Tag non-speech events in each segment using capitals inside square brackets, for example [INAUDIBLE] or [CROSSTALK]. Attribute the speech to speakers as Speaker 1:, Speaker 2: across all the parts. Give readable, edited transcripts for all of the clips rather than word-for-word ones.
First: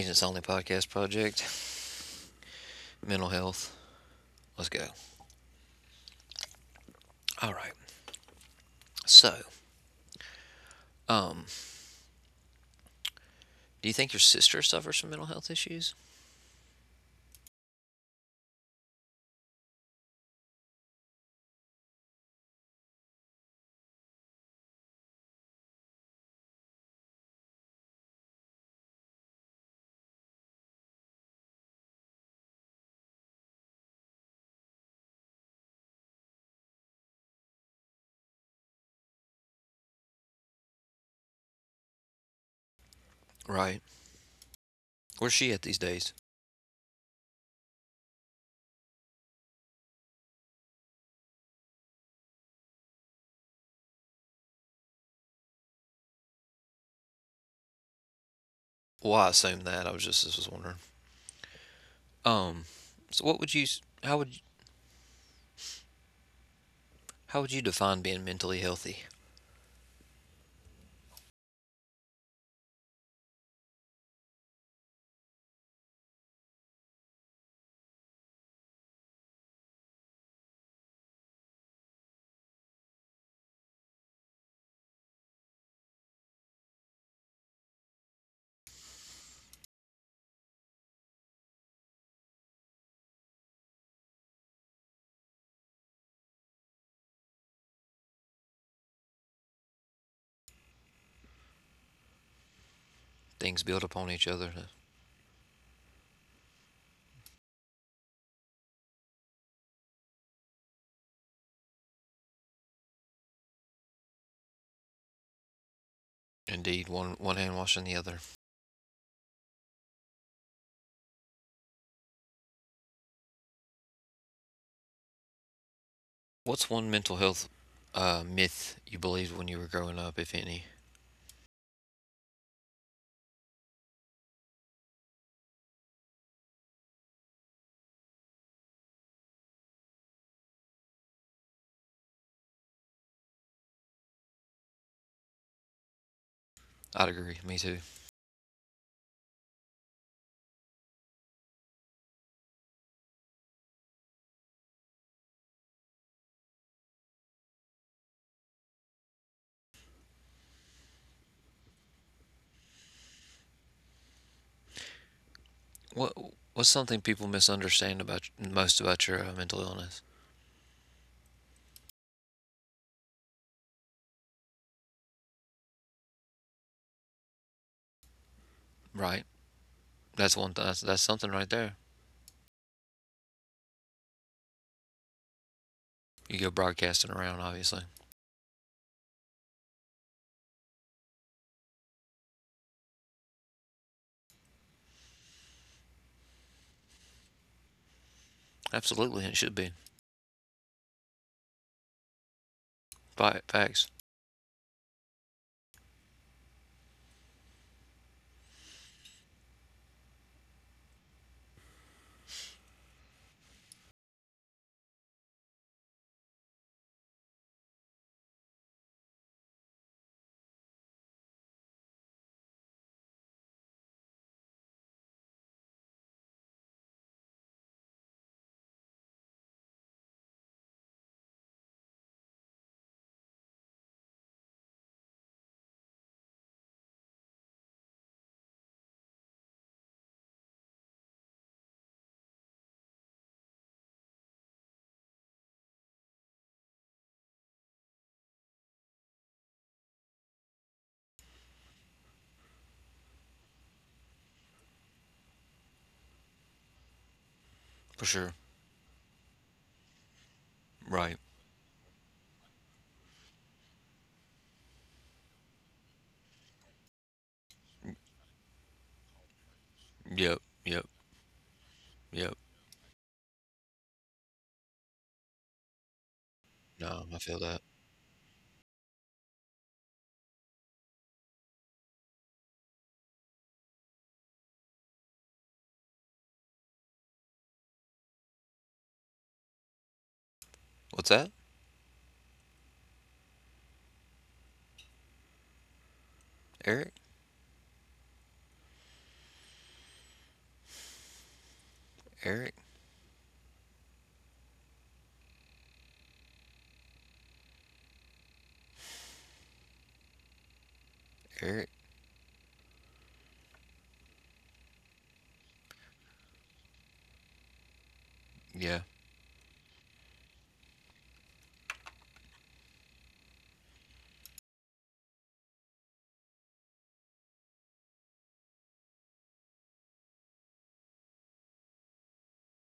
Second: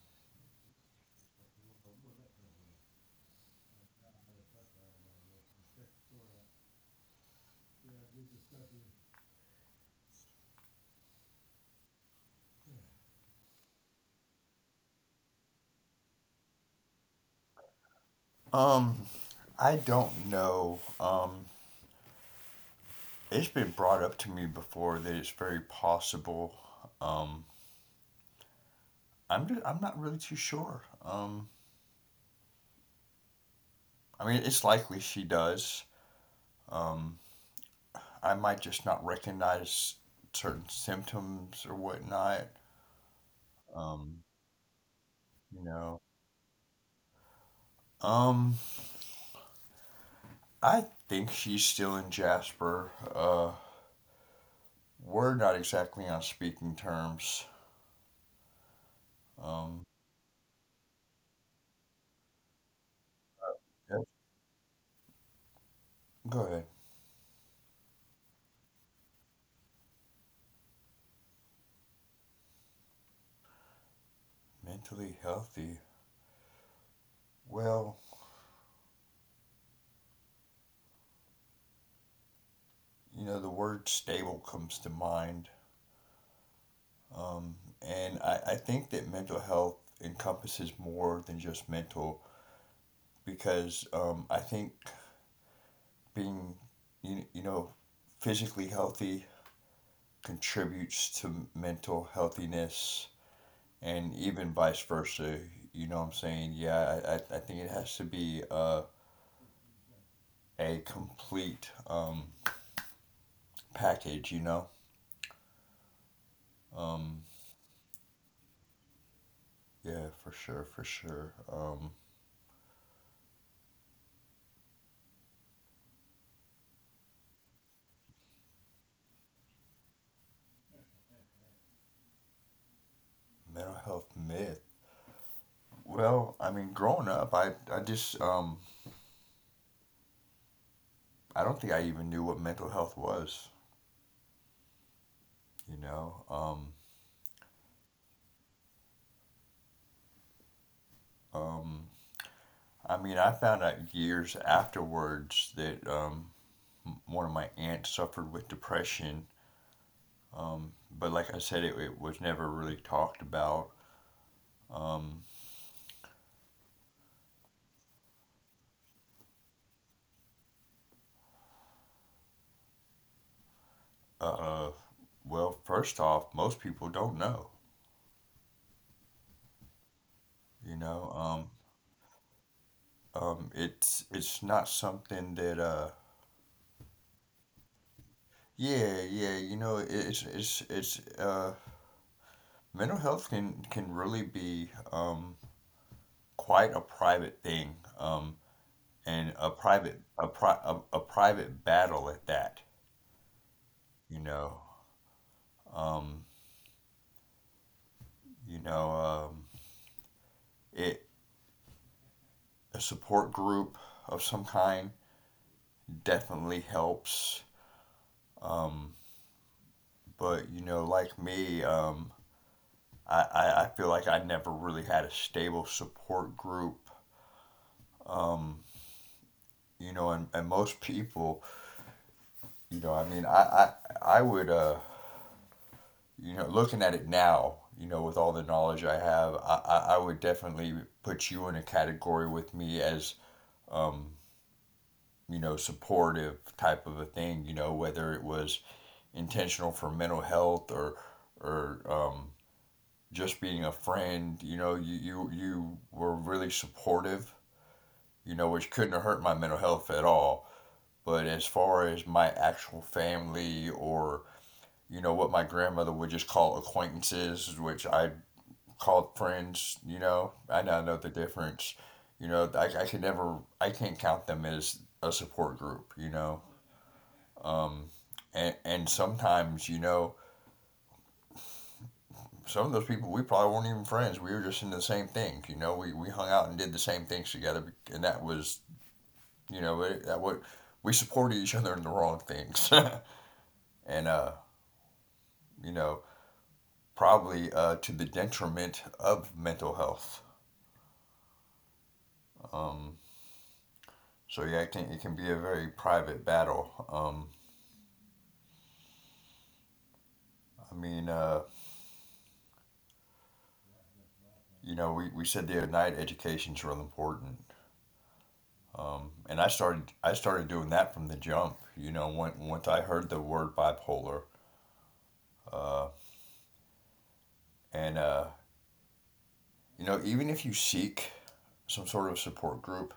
Speaker 1: Agents Only Podcast Project, mental health. Let's go. All right. So, um, do you think your sister suffers from mental health issues?
Speaker 2: Um, I don't know. It's been brought up to me before that it's very possible. Um, I'm not really too sure. I mean, it's likely she does. Um, I might just not recognize certain symptoms or whatnot.
Speaker 1: Right.
Speaker 2: Um,
Speaker 1: Where's she at
Speaker 2: you
Speaker 1: these
Speaker 2: know.
Speaker 1: days?
Speaker 2: Um, I think she's still in Jasper. We're not exactly on speaking terms.
Speaker 1: Well, I assume
Speaker 2: Um,
Speaker 1: that. I was just was wondering. Um, so what would you,
Speaker 2: yep.
Speaker 1: how would,
Speaker 2: Go ahead.
Speaker 1: how would you define being mentally healthy?
Speaker 2: Mentally healthy. Well, you know, the word stable comes to mind. Um, and I think that mental health encompasses more than just mental because I think being, you know, physically healthy contributes to mental healthiness
Speaker 1: Things build
Speaker 2: and
Speaker 1: upon each
Speaker 2: even
Speaker 1: other.
Speaker 2: vice versa. You know what I'm saying? Yeah, I think it has to be a complete package, you know?
Speaker 1: Indeed,
Speaker 2: Um,
Speaker 1: one hand washing the other.
Speaker 2: yeah, for sure, for sure.
Speaker 1: What's one mental health myth you believed when you were growing up, if any?
Speaker 2: Mental health myth. Well, I mean, growing up, I just I don't think I even knew what mental health was, you know?
Speaker 1: I'd agree. Me too.
Speaker 2: um, I mean, I found out years afterwards that one of my aunts suffered with depression. Um, but like I said, it was never really talked about. Um,
Speaker 1: What what's something people misunderstand about most about your mental illness?
Speaker 2: uh, well, first off, most people don't know,
Speaker 1: Right. That's one.
Speaker 2: you
Speaker 1: Th- that's
Speaker 2: know?
Speaker 1: that's something right there.
Speaker 2: It's not something that
Speaker 1: You go broadcasting around, obviously.
Speaker 2: yeah yeah you know it- it's mental health can really be quite a private thing, and
Speaker 1: Absolutely,
Speaker 2: a
Speaker 1: it should be.
Speaker 2: private a, pri- a private battle at that.
Speaker 1: Fi facts
Speaker 2: You know, um, you know, it a support group of some kind definitely helps. Um, but you know, like me, I feel like I never really had a stable support group. Um, you know, and most people, you know, I mean, I would, you know, looking at it now, you know, with all the knowledge I have, I would definitely put you in a category with me as, um, you know, supportive type of a thing, you know, whether it was intentional for mental health or just being a friend, you know, you were really supportive,
Speaker 1: for
Speaker 2: you
Speaker 1: sure.
Speaker 2: know, which couldn't have hurt my mental health at all. But
Speaker 1: Right.
Speaker 2: as far as my actual family or, you know, what my grandmother would just call acquaintances, which I called friends, you know,
Speaker 1: Yep.
Speaker 2: I now know
Speaker 1: Yep.
Speaker 2: the difference. You know,
Speaker 1: Yep.
Speaker 2: I can't count them as a support group, you know.
Speaker 1: No, I feel that.
Speaker 2: Um, and sometimes, you know, some of those people, we probably weren't even friends. We were just in the same thing, you know. We hung out and did the same things together, and that was, you know, it, that what we
Speaker 1: What's
Speaker 2: supported
Speaker 1: that?
Speaker 2: each other in the wrong things. [LAUGHS] And, you know,
Speaker 1: Eric.
Speaker 2: probably to the detriment of mental health.
Speaker 1: Eric.
Speaker 2: Um, so yeah, it can be a very private battle. I mean, uh,
Speaker 1: Eric.
Speaker 2: you know, we said the other night education's real important.
Speaker 1: Yeah.
Speaker 2: And I started doing that from the jump. You know, when, once I heard the word bipolar, uh, and you know, even if you seek some sort of support group,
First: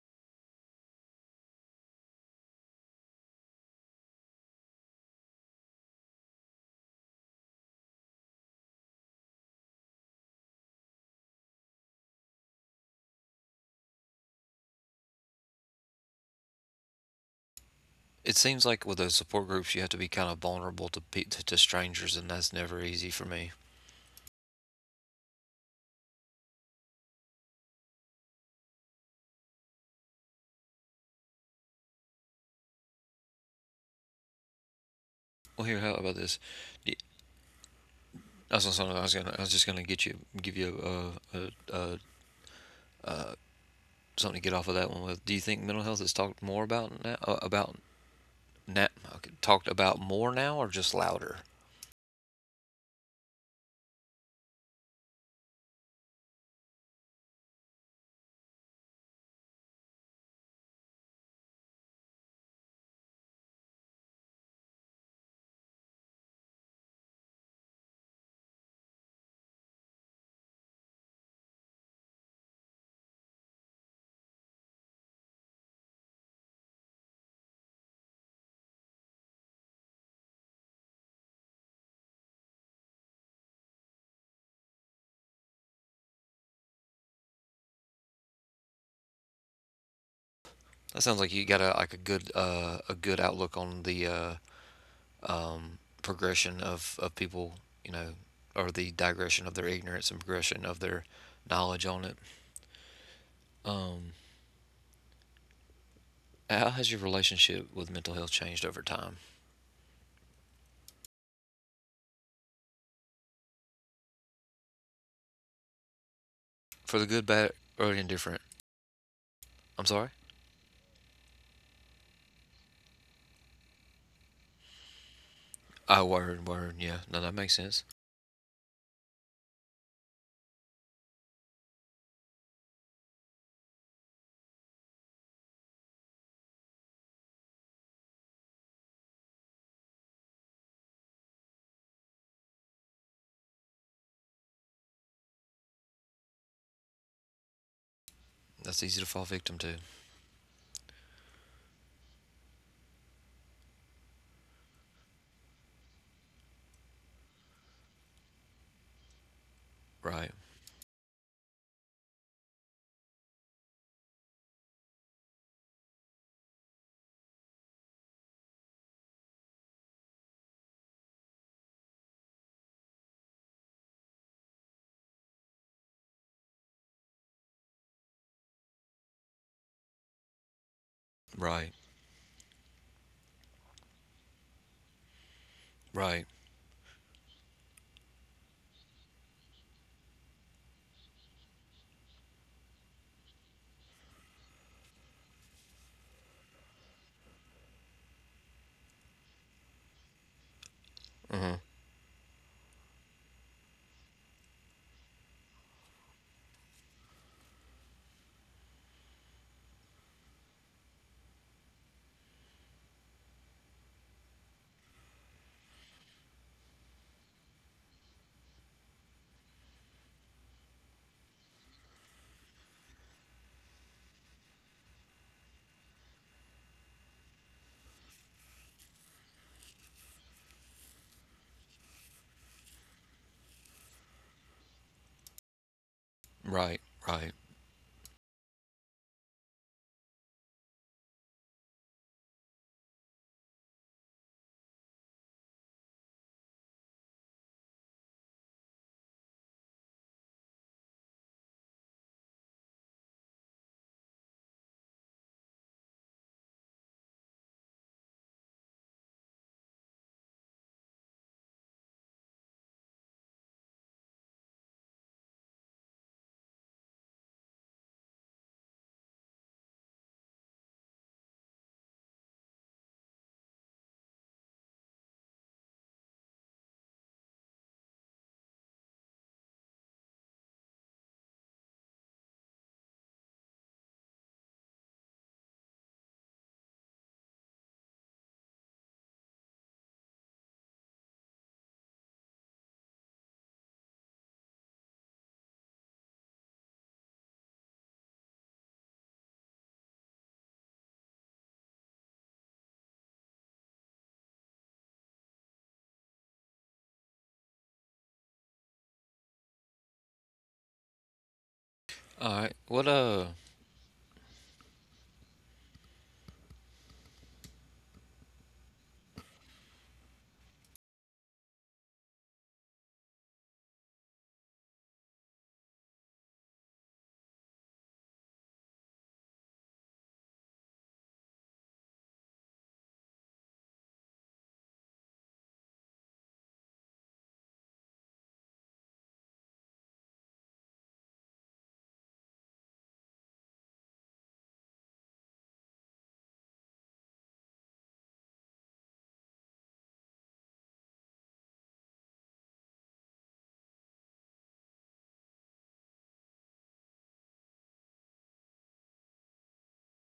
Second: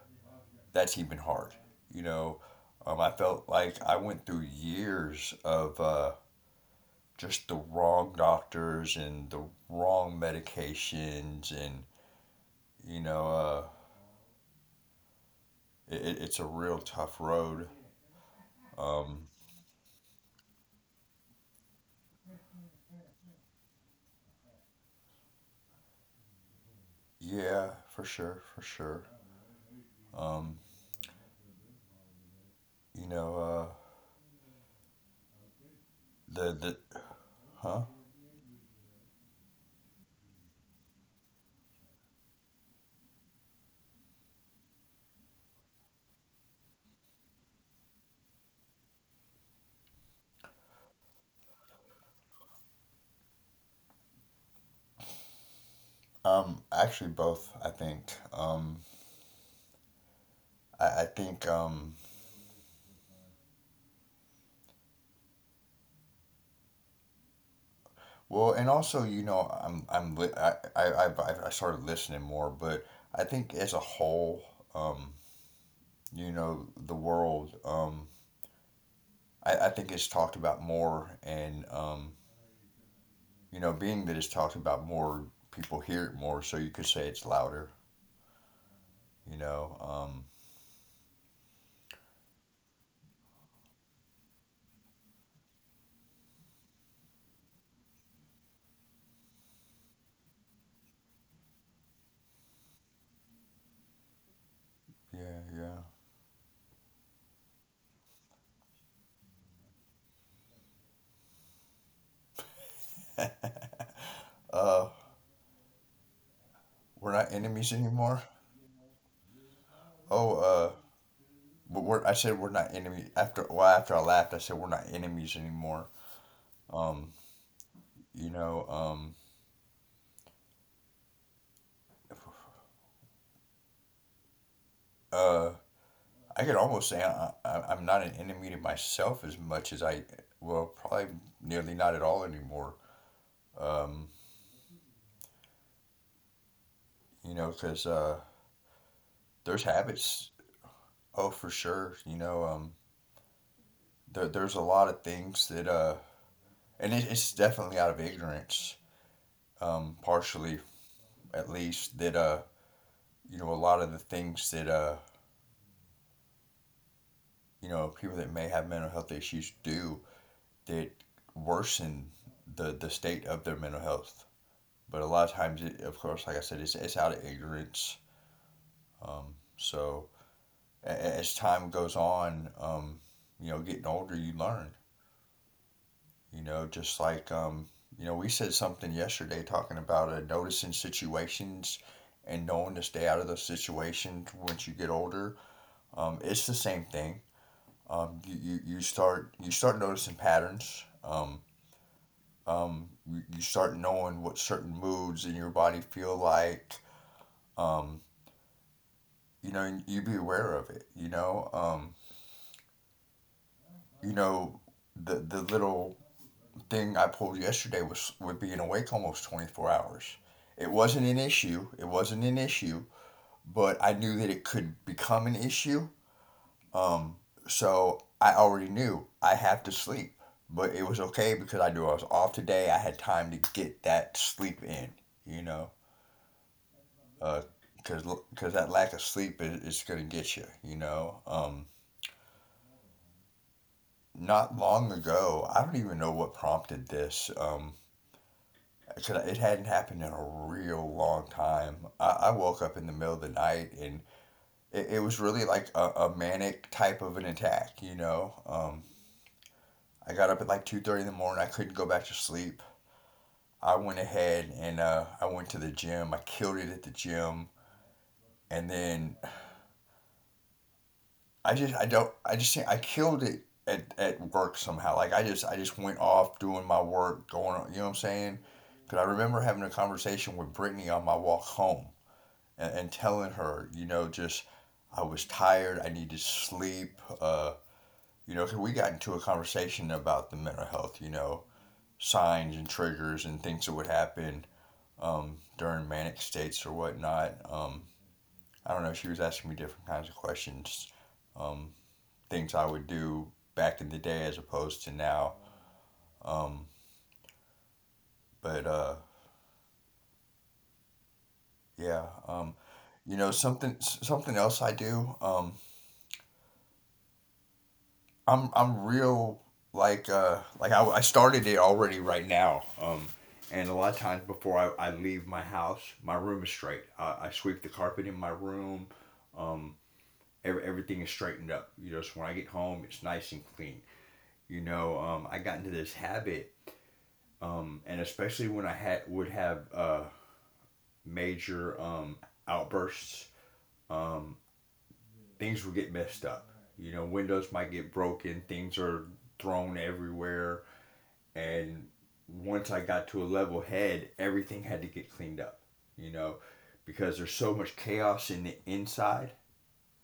Speaker 2: that's even hard. You know, I felt like I went through years of just the wrong doctors and the wrong medications, and you know, it's a real tough road.
Speaker 1: It seems like with those
Speaker 2: Um,
Speaker 1: support groups, you have to be kind of vulnerable to to strangers, and that's never easy for me.
Speaker 2: Yeah, for sure, for sure. Um, you know,
Speaker 1: Well, here, how
Speaker 2: the
Speaker 1: about this? Y-
Speaker 2: Huh?
Speaker 1: I was just gonna give you a, a, a something to get off of that one with. Do you think mental health is talked more about now? About now, okay, talked about more now, or just louder?
Speaker 2: Actually, both. I think. I think. Well, and also, you know, I'm li- I started listening more, but I think as a whole, um, you know, the world, I think it's talked about more, and you know, being that it's talked about more, people hear it more, so you could say it's louder. You know.
Speaker 1: That sounds like you got a good outlook on the progression of people, you know, or the digression of their ignorance and progression of their knowledge on it. Um,
Speaker 2: Yeah, yeah.
Speaker 1: how has your relationship with mental health changed over time,
Speaker 2: Uh, We're not
Speaker 1: for the good,
Speaker 2: enemies
Speaker 1: bad,
Speaker 2: anymore.
Speaker 1: or indifferent? I'm
Speaker 2: Oh,
Speaker 1: sorry.
Speaker 2: but we're, I said we're not enemy after. Well, after I laughed, I said we're not enemies anymore.
Speaker 1: Oh, word, word,
Speaker 2: Um,
Speaker 1: yeah. No, that makes sense.
Speaker 2: you know, um, uh, I could almost say I'm not an enemy to myself as much as I. Well, probably nearly not at all anymore. Um, you know, because
Speaker 1: That's easy to fall
Speaker 2: there's
Speaker 1: victim to.
Speaker 2: habits. Oh, for sure. You know, there's a lot of things that and it's definitely out of ignorance,
Speaker 1: Right,
Speaker 2: partially at least that, you know, a lot of the things that, you know, people that may have mental health issues do that worsen the state of their mental health. But a lot of times, of course, like I said, it's out of ignorance. So as time
Speaker 1: right,
Speaker 2: goes on, you know, getting older, you learn,
Speaker 1: right.
Speaker 2: you know, just like, you know, we said something yesterday talking about noticing situations and knowing to stay out of those situations once you get older. It's the same thing. Um, you start noticing patterns.
Speaker 1: Hmm.
Speaker 2: You you, start knowing what certain moods in your body feel like. Um, you know, you be aware of it. You know the little thing I pulled yesterday was with being awake almost 24 hours. It wasn't an issue. It wasn't an issue, but I knew that it could become an issue. Um, so I already knew I have to sleep, but it was okay because I knew I was off today. I had time to get that sleep in, you know,
Speaker 1: Right, right.
Speaker 2: because that lack of sleep is going to get you, you know. Not long ago, I don't even know what prompted this. 'Cause it hadn't happened in a real long time. I woke up in the middle of the night and it was really like a manic type of an attack, you know. I got up at like 2:30 in the morning. I couldn't go back to sleep. I went ahead and I went to the gym. I killed it at the gym, and then I just I don't I just I killed it at work somehow. Like I just went off doing my work, going on. You know what I'm saying? Because I remember having a conversation with Brittany on my walk home and telling her, you know, just I was tired. I needed sleep. Uh, you know, because we got into a conversation about the mental health. You know, signs and triggers and things that would happen during manic states or whatnot. I don't know. She was asking me different kinds of questions, um, things I would do back in the day as opposed to now. Um, but uh, yeah,
Speaker 1: All right.
Speaker 2: um,
Speaker 1: What
Speaker 2: you know, something else I do. I'm real like I started it already right now. And a lot of times before I leave my house, my room is straight. I sweep the carpet in my room. Um, everything is straightened up. You know, so when I get home, it's nice and clean. You know, I got into this habit, and especially when I had would have major outbursts, um, things would get messed up. You know, windows might get broken, things are thrown everywhere, and once I got to a level head, everything had to get cleaned up. You know, because there's so much chaos in the inside.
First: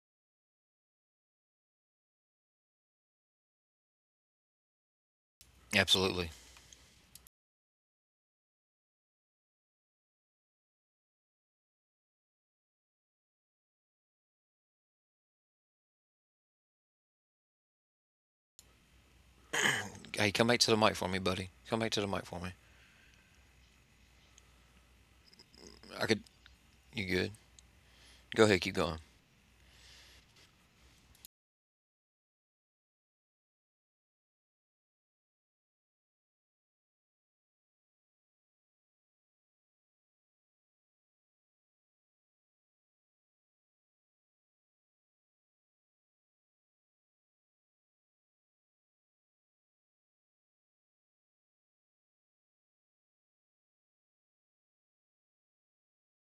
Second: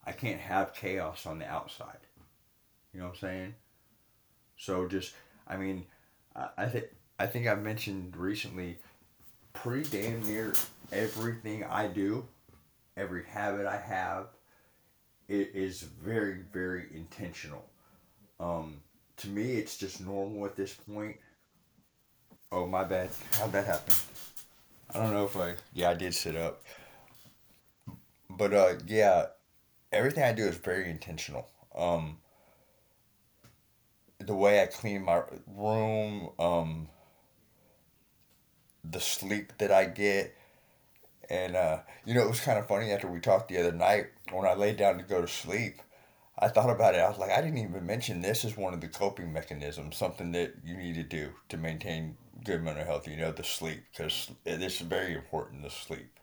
Speaker 2: I can't have chaos on the outside. You know what I'm saying? So just, I mean,
Speaker 1: Absolutely.
Speaker 2: I, think I think I've mentioned recently, pretty damn near everything I do, every habit I have, it is very very intentional. Um, to me, it's just
Speaker 1: Hey, come
Speaker 2: normal at
Speaker 1: back to the
Speaker 2: this
Speaker 1: mic for me,
Speaker 2: point.
Speaker 1: buddy. Come back to the mic for me.
Speaker 2: Oh my bad, how'd that happen? I don't know if I, yeah, I
Speaker 1: I
Speaker 2: did
Speaker 1: could
Speaker 2: sit up,
Speaker 1: You good? Go
Speaker 2: but
Speaker 1: ahead,
Speaker 2: uh,
Speaker 1: keep going.
Speaker 2: yeah, everything I do is very intentional. Um, the way I clean my room, the sleep that I get. And you know, it was kind of funny after we talked the other night when I laid down to go to sleep. I thought about it. I was like, I didn't even mention this is one of the coping mechanisms, something that you need to do to maintain good mental health. You know, the sleep, because it's very important the sleep.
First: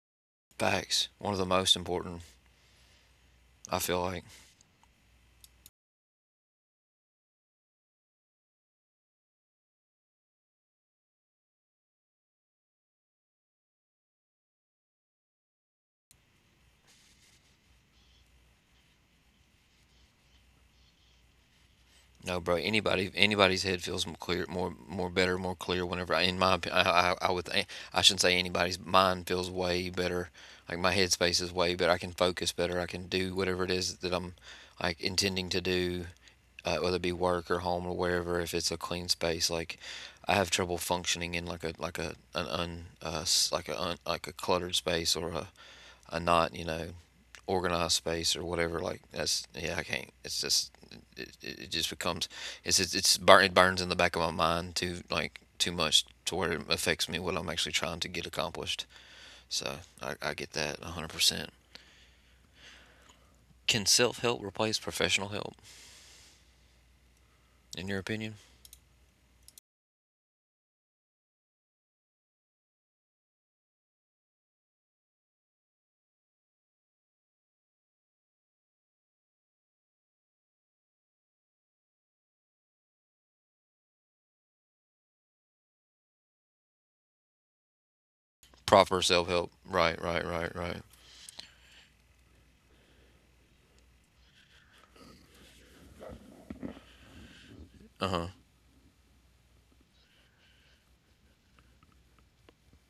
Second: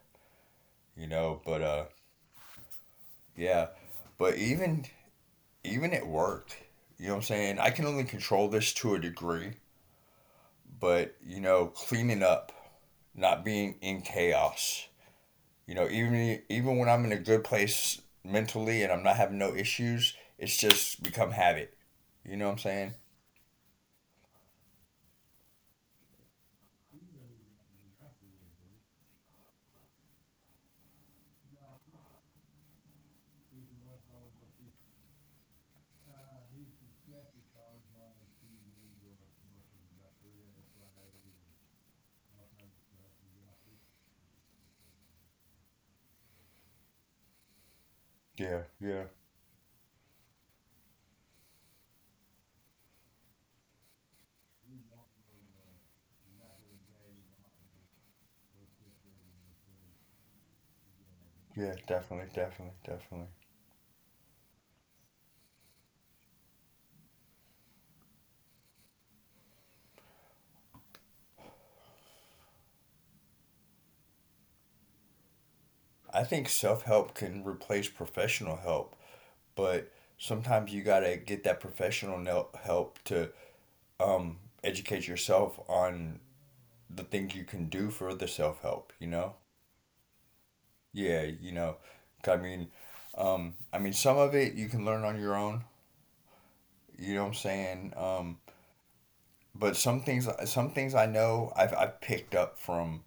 Speaker 2: You
Speaker 1: Facts. One of
Speaker 2: know,
Speaker 1: the
Speaker 2: but
Speaker 1: most important,
Speaker 2: yeah,
Speaker 1: I feel like.
Speaker 2: but even at work, you know what I'm saying. I can only control this to a degree, but you know, cleaning up, not being in chaos. You know, even when I'm in a good place mentally and I'm not having no issues, it's just become habit.
Speaker 1: No,
Speaker 2: You know what
Speaker 1: bro.
Speaker 2: I'm saying?
Speaker 1: Anybody's head feels more clear, more better, more clear. Whenever I, in my, opi- I, I would, think- I shouldn't say anybody's. Mine feels way better. Like my headspace is way better. I can focus better. I can do whatever it is that I'm, like intending to do, whether it be work or home or wherever. If it's a clean space, like I have trouble functioning in like a cluttered space or a not organized space or
Speaker 2: Yeah,
Speaker 1: whatever like
Speaker 2: yeah,
Speaker 1: that's. Yeah, I can't. It's just it just becomes it burns in the back of my mind too like too much to where it affects me what I'm actually trying to get accomplished. So I get that 100%.
Speaker 2: yeah, definitely, definitely, definitely.
Speaker 1: Can self-help replace professional help, in your opinion?
Speaker 2: I think self help can replace professional help, but sometimes you gotta get that professional help to um, educate yourself on the things you can do for the self help. You
Speaker 1: Proper
Speaker 2: know?
Speaker 1: self-help. Right, right, right, right.
Speaker 2: Yeah, you know. I mean, some of it you can learn on your own. You know what I'm saying? Um,
Speaker 1: Uh-huh.
Speaker 2: but some things I know I've picked up from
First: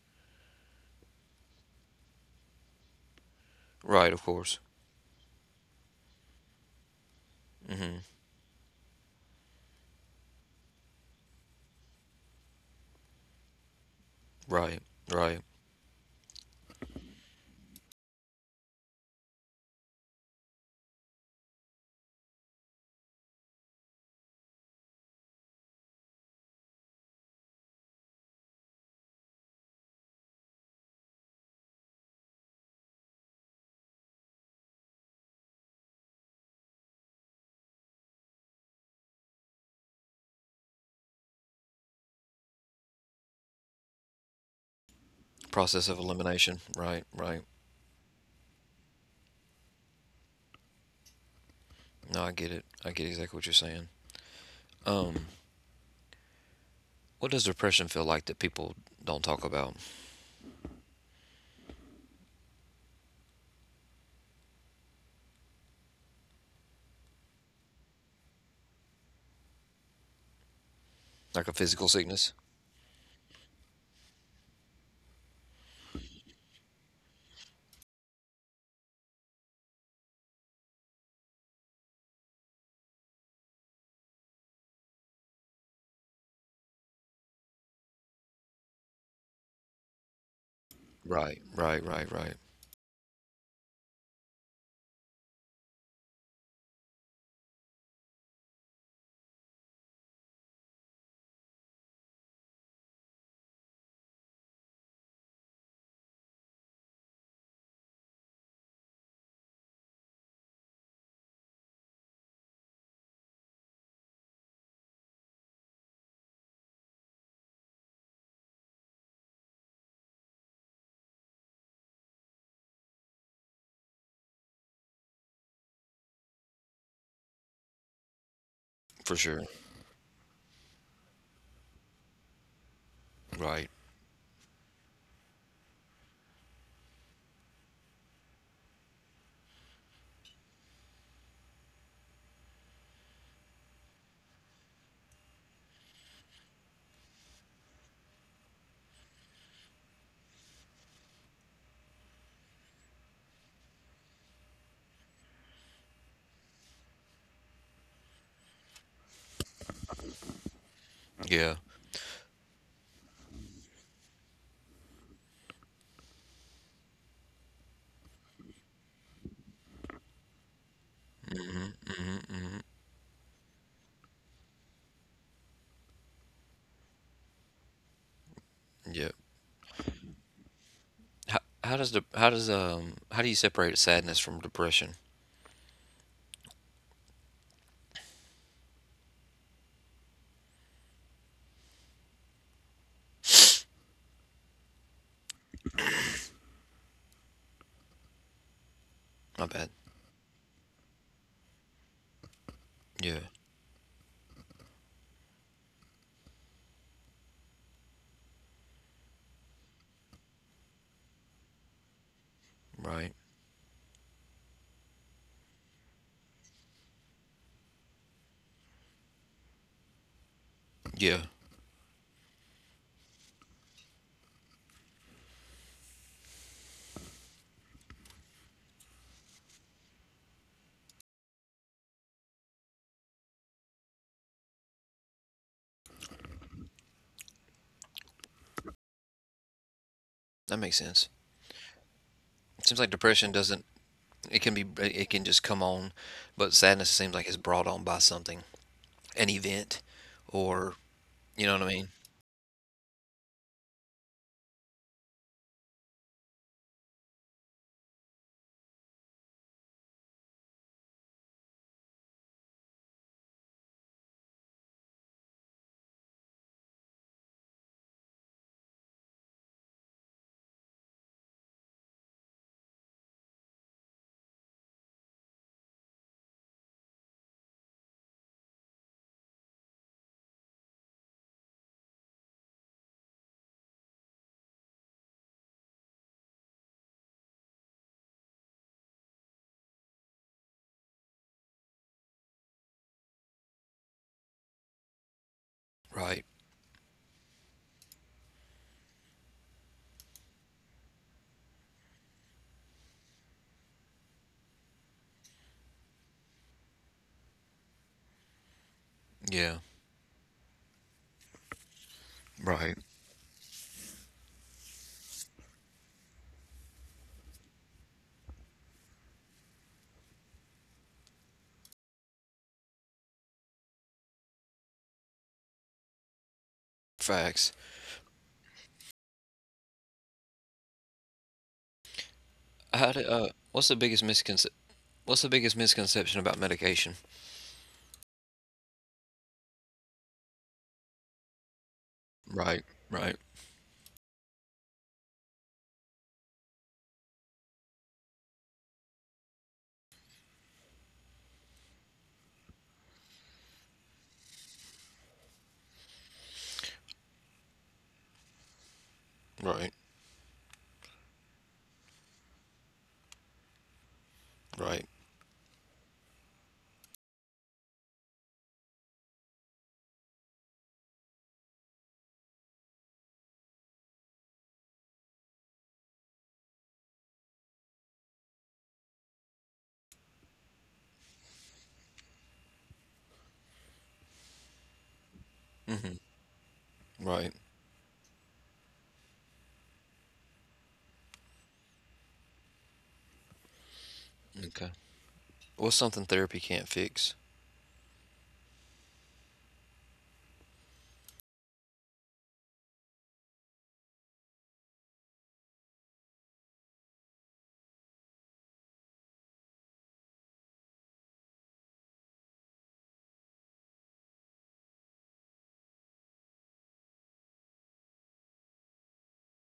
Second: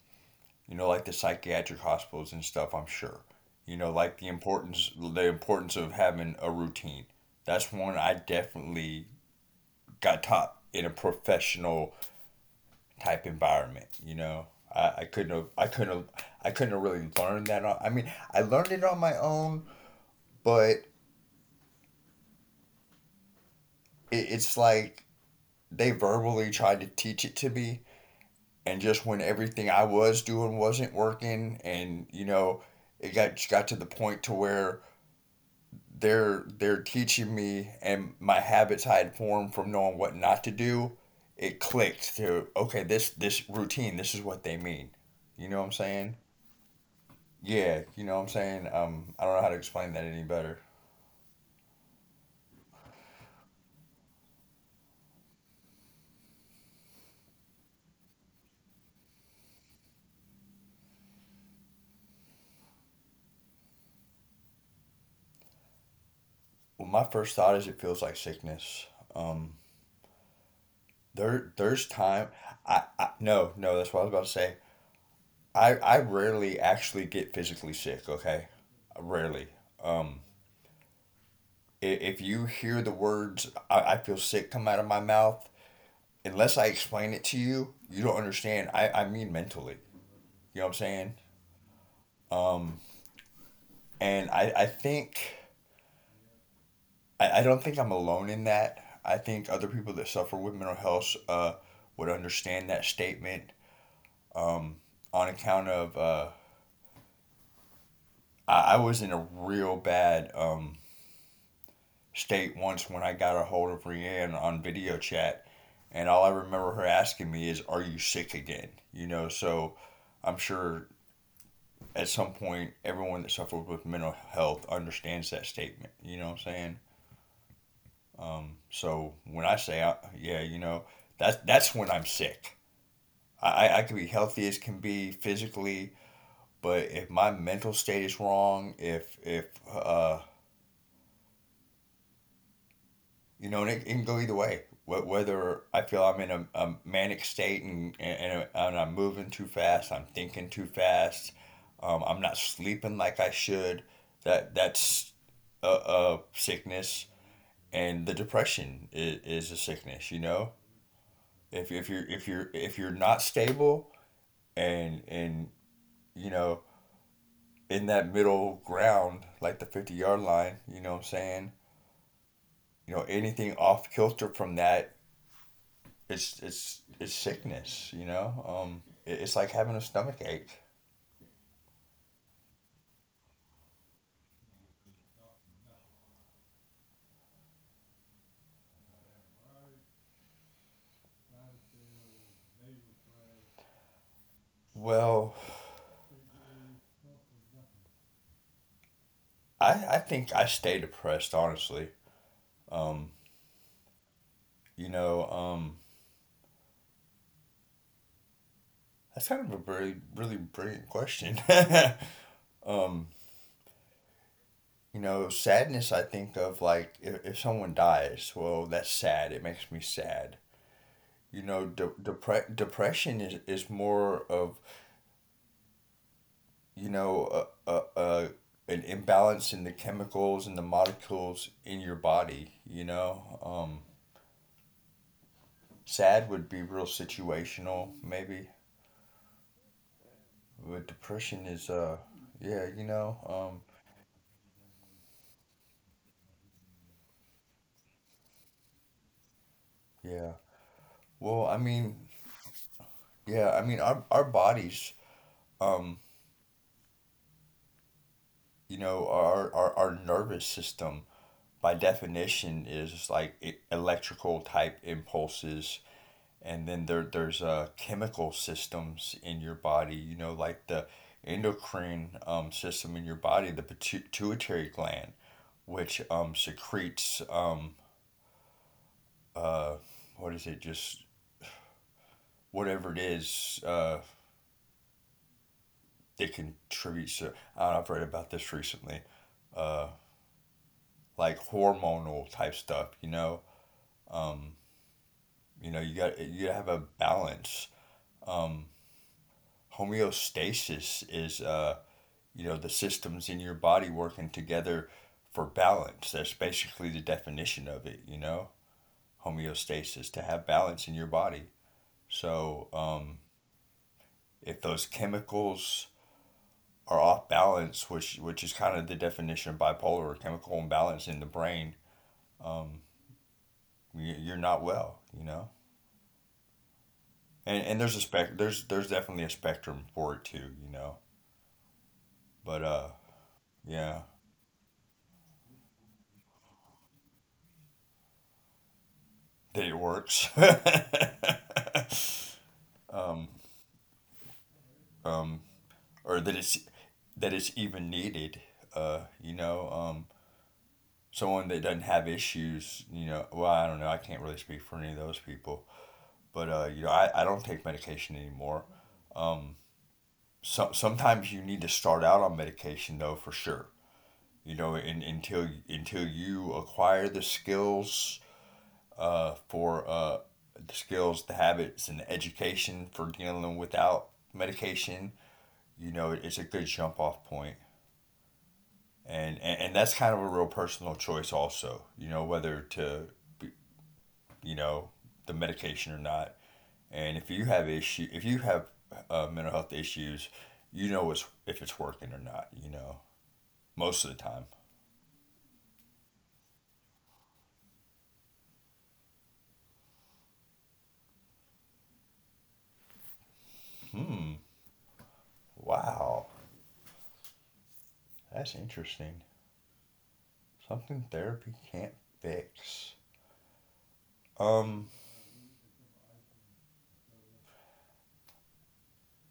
Speaker 2: you know like the psychiatric hospitals and stuff. I'm sure you know
Speaker 1: Right,
Speaker 2: like
Speaker 1: of
Speaker 2: the
Speaker 1: course.
Speaker 2: importance the importance of having a routine. That's one
Speaker 1: Mm-hmm.
Speaker 2: I definitely got taught in a professional type environment, you know.
Speaker 1: Right,
Speaker 2: I
Speaker 1: right.
Speaker 2: couldn't have I couldn't have I couldn't have really learned that I mean I learned it on my own, but it's like they verbally tried to teach it to me, and just when everything I was doing wasn't working, and you know, it got to the point to where they're teaching me, and my habits I had formed from knowing what not to do, it clicked to okay, this routine, this is what they mean. You know what
Speaker 1: Process
Speaker 2: I'm
Speaker 1: of
Speaker 2: saying?
Speaker 1: elimination. Right, right.
Speaker 2: Yeah, you know what I'm saying. I don't know how to explain that any better.
Speaker 1: No, I get it. I get exactly what you're saying. um What does depression feel like that people don't talk about?
Speaker 2: Well, my first thought is it feels like sickness. Um,
Speaker 1: Like a
Speaker 2: there's
Speaker 1: physical
Speaker 2: time.
Speaker 1: sickness?
Speaker 2: I no no that's what I was about to say. I rarely actually get physically sick. Okay, rarely. I- If you hear the words "I feel sick" come out of my mouth, unless I explain it to you, you don't understand. I mean mentally. You know what I'm saying?
Speaker 1: Right, right, right, right.
Speaker 2: And I think I don't think I'm alone in that. I think other people that suffer with mental health would understand that statement on account of I was in a real bad state once when I got a hold of Rianne on video chat, and all I remember her asking me is, "Are you sick again?" You know, so I'm sure at some point everyone that suffers with mental health understands that statement. You know what I'm saying? So
Speaker 1: For
Speaker 2: when
Speaker 1: sure.
Speaker 2: I say, I, yeah, you know, that's when I'm sick. I
Speaker 1: Right.
Speaker 2: could be healthy as can be physically, but if my mental state is wrong, if uh, you know, and it can go either way. Wh- Whether I feel I'm in a manic state, and I'm moving too fast, I'm thinking too fast, I'm not sleeping like I should, that's a sickness. And the depression is a sickness, you know?
Speaker 1: Yeah.
Speaker 2: If you're if you're if you're not stable and you know in that middle ground like the 50-yard line, you know what I'm saying, you know anything off kilter from that, it's sickness, you know.
Speaker 1: Yeah.
Speaker 2: It's like having a stomach ache.
Speaker 1: How does the how does how do you separate sadness from depression?
Speaker 2: Well,
Speaker 1: My bad.
Speaker 2: I think I stay depressed, honestly. Um,
Speaker 1: Yeah.
Speaker 2: you know, um, that's kind of a really brilliant question. [LAUGHS] um,
Speaker 1: Right.
Speaker 2: you know, sadness. I think of like if someone dies, well, that's sad. It makes me sad. You
Speaker 1: Yeah.
Speaker 2: know, depression is more of you know, an imbalance in the chemicals and the molecules in your body, you know. Sad would be real situational, maybe. But
Speaker 1: That makes sense.
Speaker 2: depression is, yeah, you
Speaker 1: Seems
Speaker 2: know,
Speaker 1: like depression doesn't, it can just come on, but sadness seems like it's brought on by something, an event
Speaker 2: yeah.
Speaker 1: or
Speaker 2: Well, I
Speaker 1: you know
Speaker 2: mean,
Speaker 1: what I mean?
Speaker 2: yeah, I mean, our bodies, um, you know, our nervous system, by definition, is like e- electrical type impulses, and then there's chemical systems in your body, you know, like the endocrine system in your body, the pituitary gland, which secretes uh what is it, just whatever it is that contributes to, I don't know, I've read about this recently, uh like hormonal type stuff, you know. um you know,
Speaker 1: Right.
Speaker 2: you gotta have a balance. um Homeostasis is you know, the systems in your body working together for balance, that's basically the definition of it, you know.
Speaker 1: Yeah.
Speaker 2: Homeostasis, to have balance in your body. so
Speaker 1: Right.
Speaker 2: um, if those chemicals are off balance, which is kind of the definition of bipolar, chemical imbalance in the brain. um, you- are not well, you know.
Speaker 1: Facts.
Speaker 2: And there's definitely a spectrum for it too, you know, but
Speaker 1: How do, what's the biggest
Speaker 2: yeah.
Speaker 1: misconception What's the biggest misconception about medication?
Speaker 2: That it works. [LAUGHS]
Speaker 1: Right, right,
Speaker 2: Or that it's even needed. Uh, you know, um, Someone that doesn't have issues. You know, well, I don't know. I can't really speak for any of those people, but you know, I don't take medication anymore.
Speaker 1: right,
Speaker 2: So, sometimes you need to start out on medication though, for sure. You know,
Speaker 1: right.
Speaker 2: until you acquire the skills for the skills, the habits, and the education for dealing without medication. You know, it's a good jump off point. And that's kind of a real personal choice also, you know, whether to, you know, the
Speaker 1: Hmm.
Speaker 2: medication or not. And
Speaker 1: Right.
Speaker 2: if you have issue, if you have mental health issues, you know, it's, if it's working or not, you know, most of the time.
Speaker 1: Okay. What's something therapy can't fix?
Speaker 2: Hmm. Wow. That's interesting. Something therapy can't fix. um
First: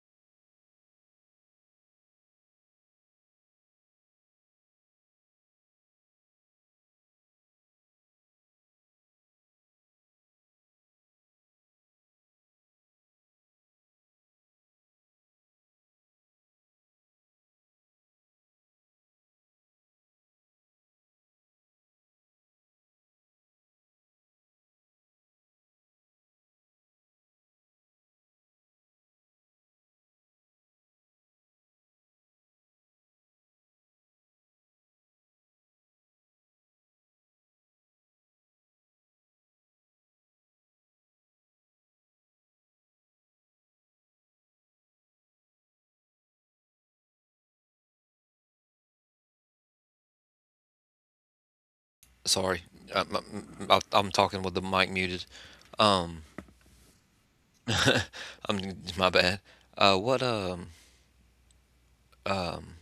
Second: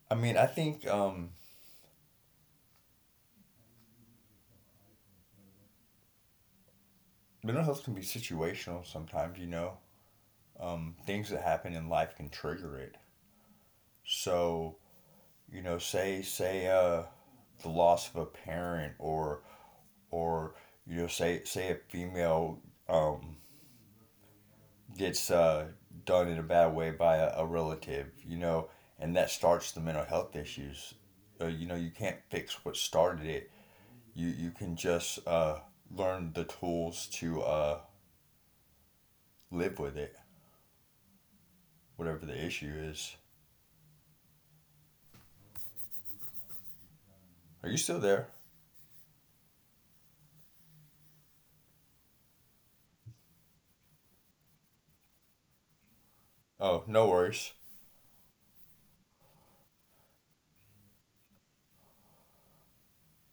Speaker 2: I mean, I think mental health can be situational sometimes, you know. Things that happen in life can trigger it. So you know, say say the loss of a parent or you know, say say a female um, gets done in a bad way by a relative, you know, and that starts the mental health issues. You know, you can't fix what started it. You can just learn the tools to live with it, whatever the issue is. Are you still there?
Speaker 1: Sorry, I'm, I'm talking with the mic muted. Um,
Speaker 2: Oh, no worries.
Speaker 1: [LAUGHS] I'm my bad. What um,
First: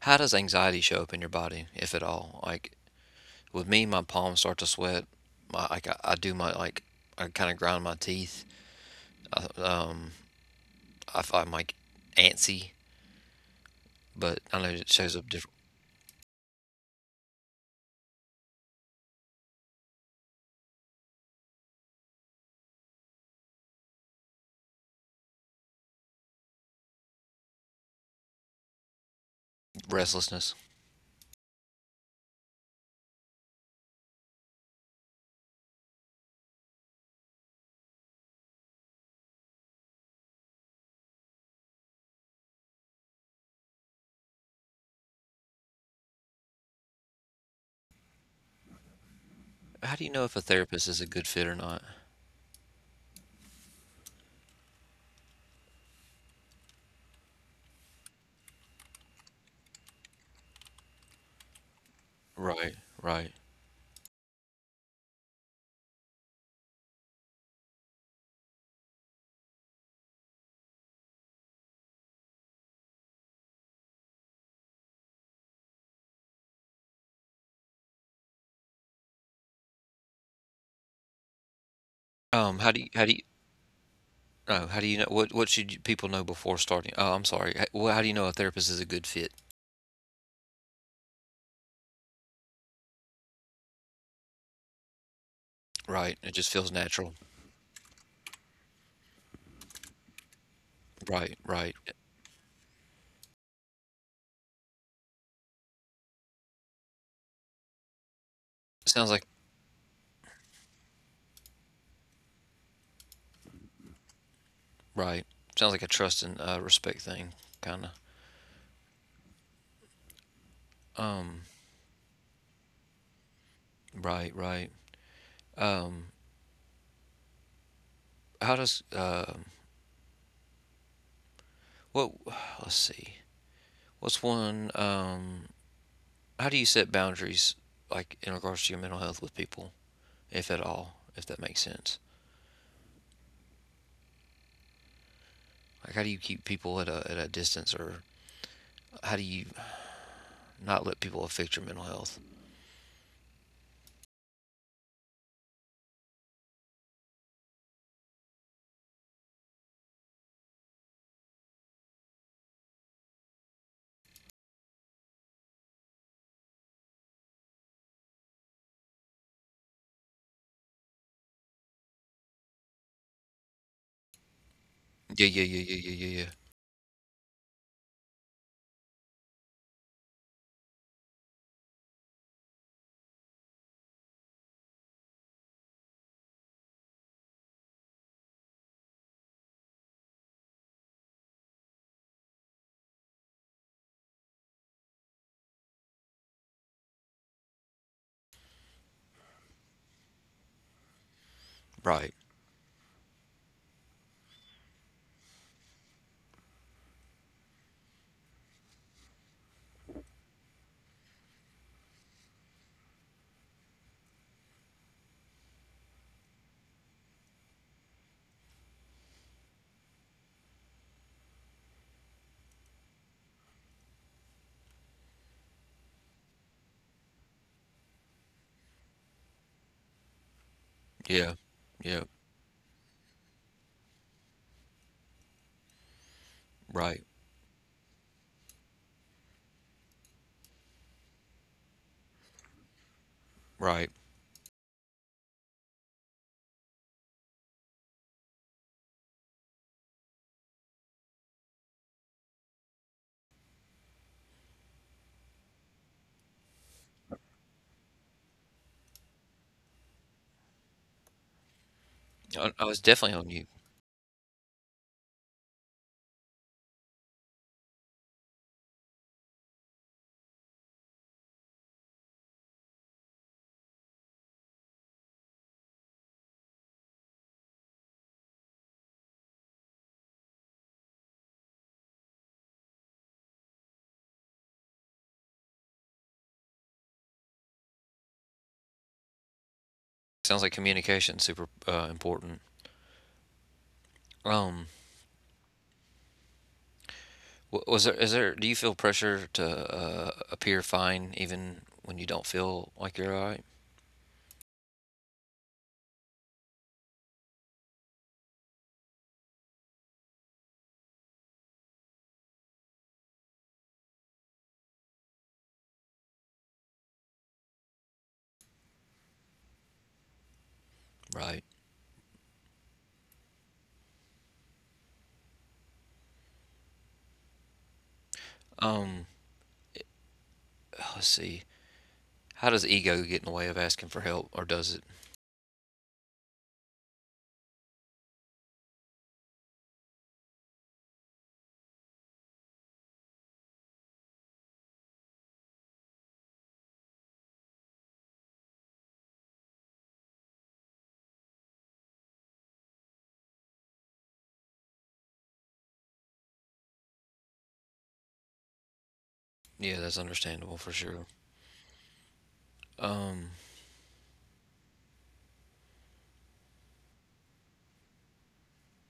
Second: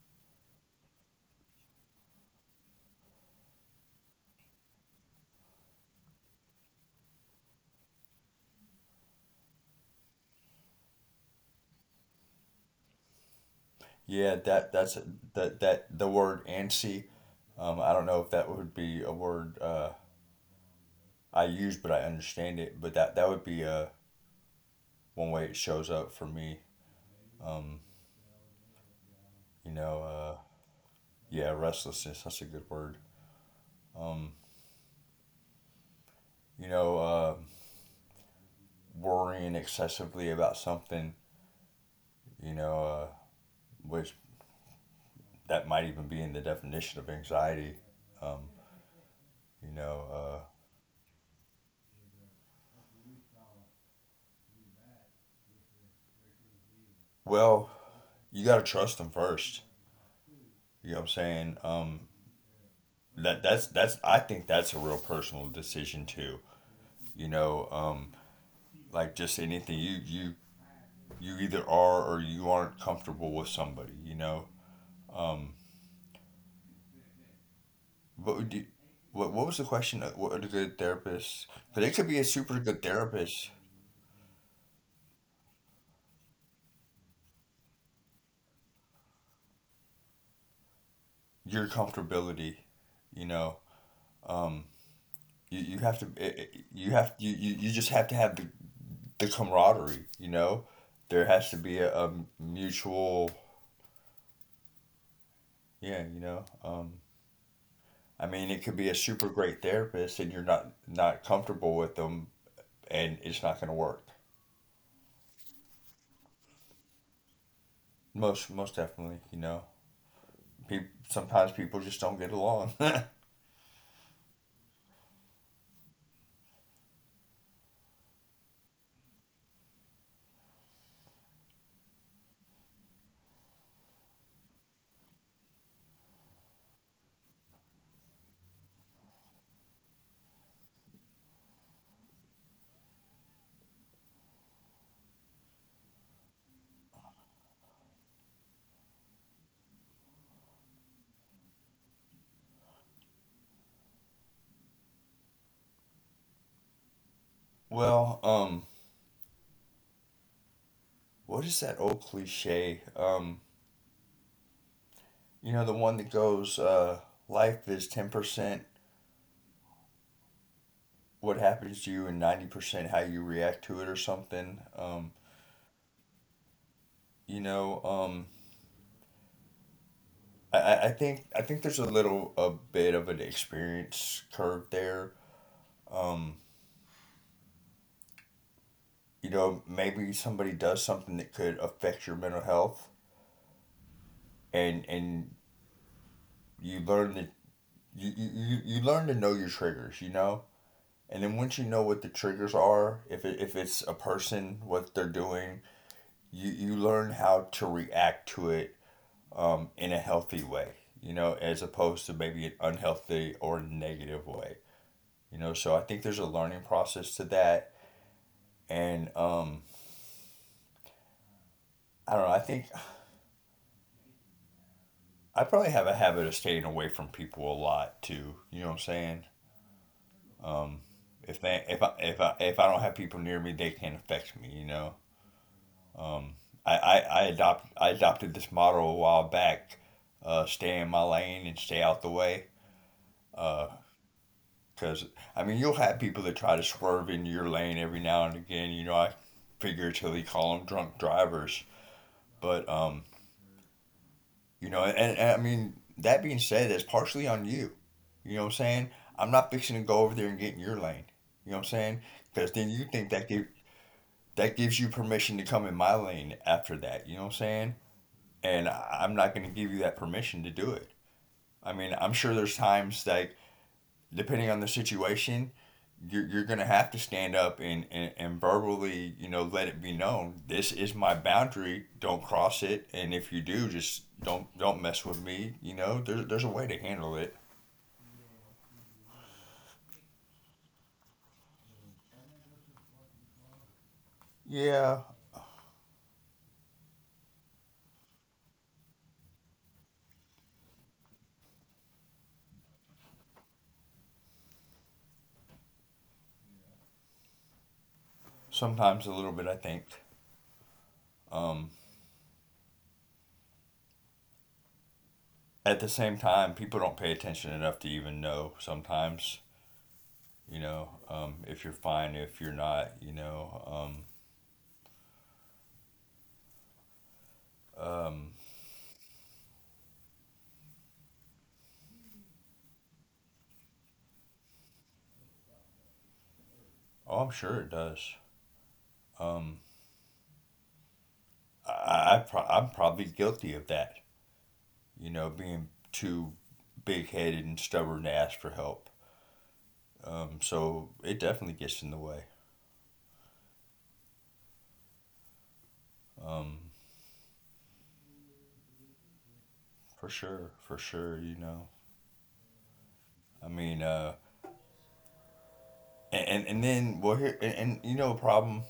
Speaker 1: how does anxiety show up in your body, if at all? Like with me, my palms start to sweat. My like I do my like I kind of grind my teeth. I, um, I'm like antsy, but
Speaker 2: Yeah,
Speaker 1: I know it
Speaker 2: that
Speaker 1: shows
Speaker 2: that's
Speaker 1: up different.
Speaker 2: that that the word antsy, I don't know if that would be a word I use, but I understand it. But that would be one way it shows up for me. Um, you know,
Speaker 1: Restlessness.
Speaker 2: yeah, restlessness. That's a good word. Um, you know, worrying excessively about something. You know, which that might even be in the definition of anxiety. Um,
Speaker 1: How
Speaker 2: you
Speaker 1: do you know
Speaker 2: know,
Speaker 1: if a therapist is a good fit or not?
Speaker 2: well, you gotta trust them first. You know what I'm saying? Um,
Speaker 1: Right, right.
Speaker 2: that that's that's I think that's a real personal decision too. You know, like just anything, you you either are or you aren't comfortable with somebody. You know, what would you? What was the question? What would a good therapist? But they could be a
Speaker 1: Um, how
Speaker 2: super
Speaker 1: do you,
Speaker 2: good
Speaker 1: how do you,
Speaker 2: therapist.
Speaker 1: no, how do you know what should people know before starting? Oh, I'm sorry. Well, how do you know a therapist is a good fit?
Speaker 2: Your comfortability, you know, um, you, you have to
Speaker 1: Right. It
Speaker 2: it,
Speaker 1: just feels
Speaker 2: it- you
Speaker 1: natural.
Speaker 2: have you, you, you just have to have the camaraderie. You know, there
Speaker 1: Right,
Speaker 2: has to
Speaker 1: right.
Speaker 2: be a mutual, yeah. You know, I mean, it could be a
Speaker 1: Sounds like
Speaker 2: super great therapist, and you're not not comfortable with them, and it's not gonna work.
Speaker 1: right. Sounds like a trust and respect thing, kind
Speaker 2: Most most definitely, you know.
Speaker 1: of.
Speaker 2: People, sometimes people just don't get along. [LAUGHS]
Speaker 1: Right, right. Um, how does What? Let's see. What's one? How do you set boundaries, like in regards to your mental health with people, if at all, if that makes sense? Like, how do you keep people at a distance, or how do you not let people affect your mental health?
Speaker 2: Well, what is that old cliche? You know, the one that goes, life is 10% what happens to you, and 90% how you react to it, or something.
Speaker 1: Yeah, yeah, yeah, yeah, yeah, yeah, yeah.
Speaker 2: You know, um, I think I think there's a little a bit of an experience curve there. Um, you know, maybe somebody does something that could affect your mental health, and you learn that you learn to know your triggers. You know, and then once you know
Speaker 1: Right.
Speaker 2: what the triggers are, if it's a person, what they're doing, you learn how to react to it, in a healthy way, you know, as opposed to maybe an unhealthy or negative way, you know. So I think there's a learning process to that. And I don't know, I think I probably have a habit of staying away from people a lot too, you know what I'm saying? Um,
Speaker 1: Yeah.
Speaker 2: if they if
Speaker 1: Yeah.
Speaker 2: I don't have people near me, they can't affect me, you know. Um,
Speaker 1: Right.
Speaker 2: I adopted this model a while back, stay in my lane and stay out the way.
Speaker 1: Right.
Speaker 2: Because, uh, I mean, you'll have people that try to swerve into your lane every now and again. You know, I figuratively call them drunk drivers. But, you know, and I mean, that being said, that's partially on you. You know what I'm saying? I'm not fixing to go over there and get in your lane. You know what I'm saying?
Speaker 1: I
Speaker 2: Because
Speaker 1: was
Speaker 2: then you
Speaker 1: definitely on
Speaker 2: think
Speaker 1: you.
Speaker 2: that that gives you permission to come in my lane after that. You know what I'm saying? And I- am not going to give you that permission to do it. I mean, I'm sure there's times like depending on the situation, you're going to have to stand up and verbally, you know, let it be known. This is my boundary. Don't cross it. And if you do, just don't mess with me. You know, there's a way to handle it.
Speaker 1: Sounds like communication super important. Um,
Speaker 2: Yeah.
Speaker 1: wa- was there is there do you feel pressure to appear fine even when you don't feel like you're all right?
Speaker 2: Sometimes a little bit, I think. Um, at the same time, people don't pay attention enough to even know sometimes, you know,
Speaker 1: Right.
Speaker 2: if you're fine, if you're not, you know, um,
Speaker 1: Um, let's see. How does ego get in the way of asking for help, or does it?
Speaker 2: Oh, I'm sure it does. Um, I'm probably guilty of that. You know, being too big headed and stubborn to ask for help. So it definitely gets in the way. Um,
Speaker 1: Yeah, that's
Speaker 2: for
Speaker 1: understandable
Speaker 2: sure,
Speaker 1: for
Speaker 2: for
Speaker 1: sure.
Speaker 2: sure. You know,
Speaker 1: Um,
Speaker 2: I mean, and then well, here and you know, A problem.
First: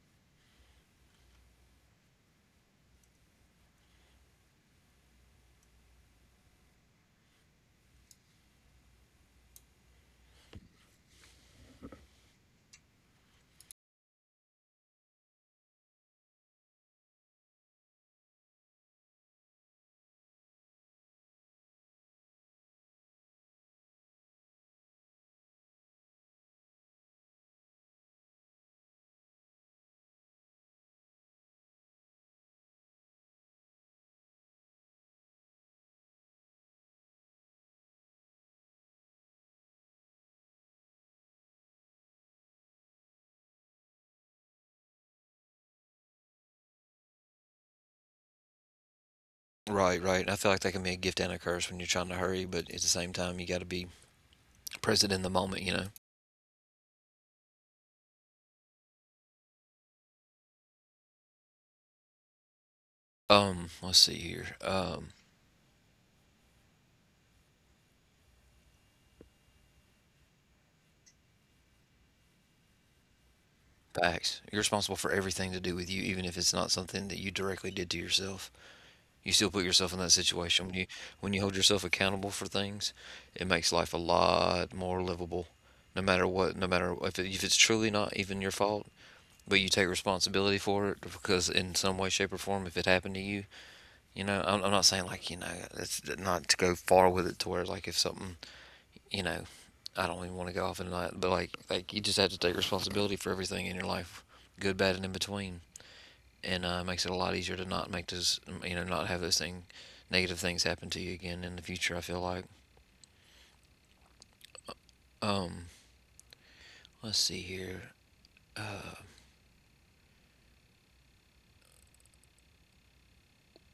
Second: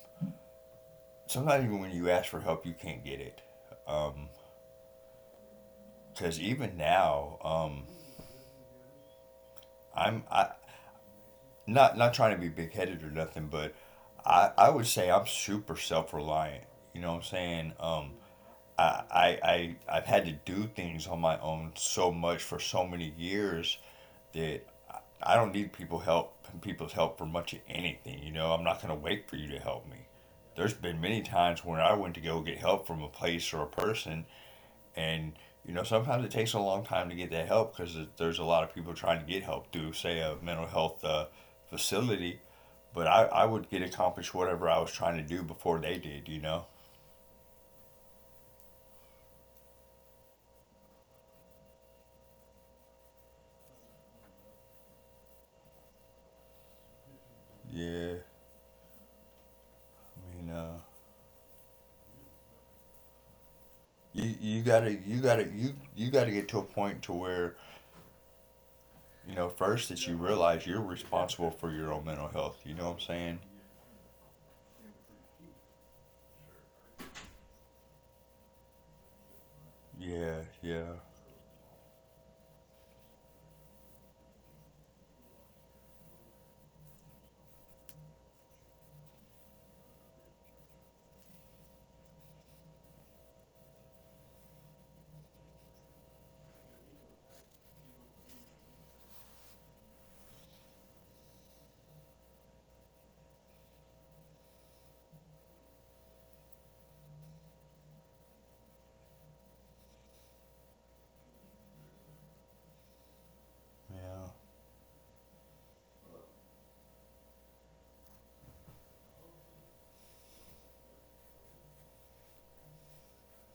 Speaker 2: Sometimes even when you ask for help, you can't get it. Um, because even now, I'm I, not trying to be big headed or nothing, but I would say I'm super self reliant. You know what I'm saying? I've had to do things on my own so much for so many years that I don't need people's help for much of anything. You know, I'm not gonna wait for you to help me. There's been many times when I went to go get help from a place or a person, and you know sometimes it takes a long time to get that help because there's a lot of people trying to get help through say a mental health facility but I would get accomplished whatever I was trying to do before they did. You know?
Speaker 1: Right, right. I feel like that can be a gift and a curse when you're trying to hurry, but at the same time, you got to be present in the moment, you know?
Speaker 2: Yeah. i mean uh,
Speaker 1: Let's see here.
Speaker 2: you gotta get to a point to where you know first that you realize you're responsible for your own mental health. You know what I'm saying?
Speaker 1: Facts. You're responsible for everything to do with you, even if it's not something that you directly did to yourself. You still put yourself in that
Speaker 2: Yeah,
Speaker 1: situation. When you
Speaker 2: yeah,
Speaker 1: when you hold yourself accountable for things, it makes life a lot more livable. No matter what, no matter if it, if it's truly not even your fault, but you take responsibility for it because in some way, shape, or form, if it happened to you, you know, I'm not saying like it's not to go far with it to where like if something, you know, I don't even want to go off and not, but like you just have to take responsibility for everything in your life, good, bad, and in between, and it makes it a lot easier to not make those, you know, not have those negative things happen to you again in the future. I feel like.
Speaker 2: yeah.
Speaker 1: Um, let's see here. Uh,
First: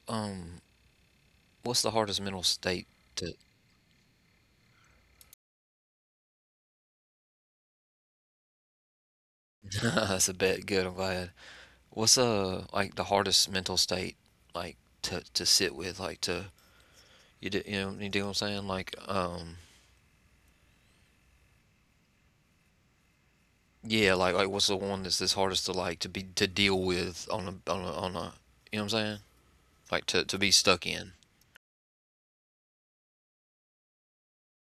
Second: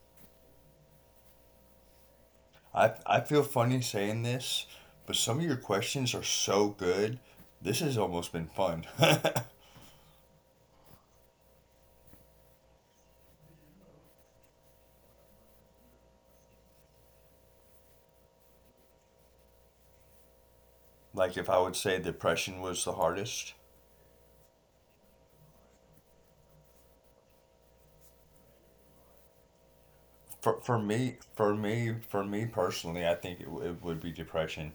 Speaker 1: um, what's the hardest mental state
Speaker 2: I
Speaker 1: to?
Speaker 2: feel funny saying this, but some of your questions are so good. This has almost been fun.
Speaker 1: [LAUGHS] That's a bet. Good. I'm glad. What's like the hardest mental state like to sit with, like to you know, you dig what I'm saying? Like,
Speaker 2: [LAUGHS] Like if I would say depression was the hardest.
Speaker 1: yeah, like what's the one that's this hardest to like to be to deal with on a you know what I'm saying? Like to be
Speaker 2: for for
Speaker 1: stuck in.
Speaker 2: me for me for me personally, I think it would be depression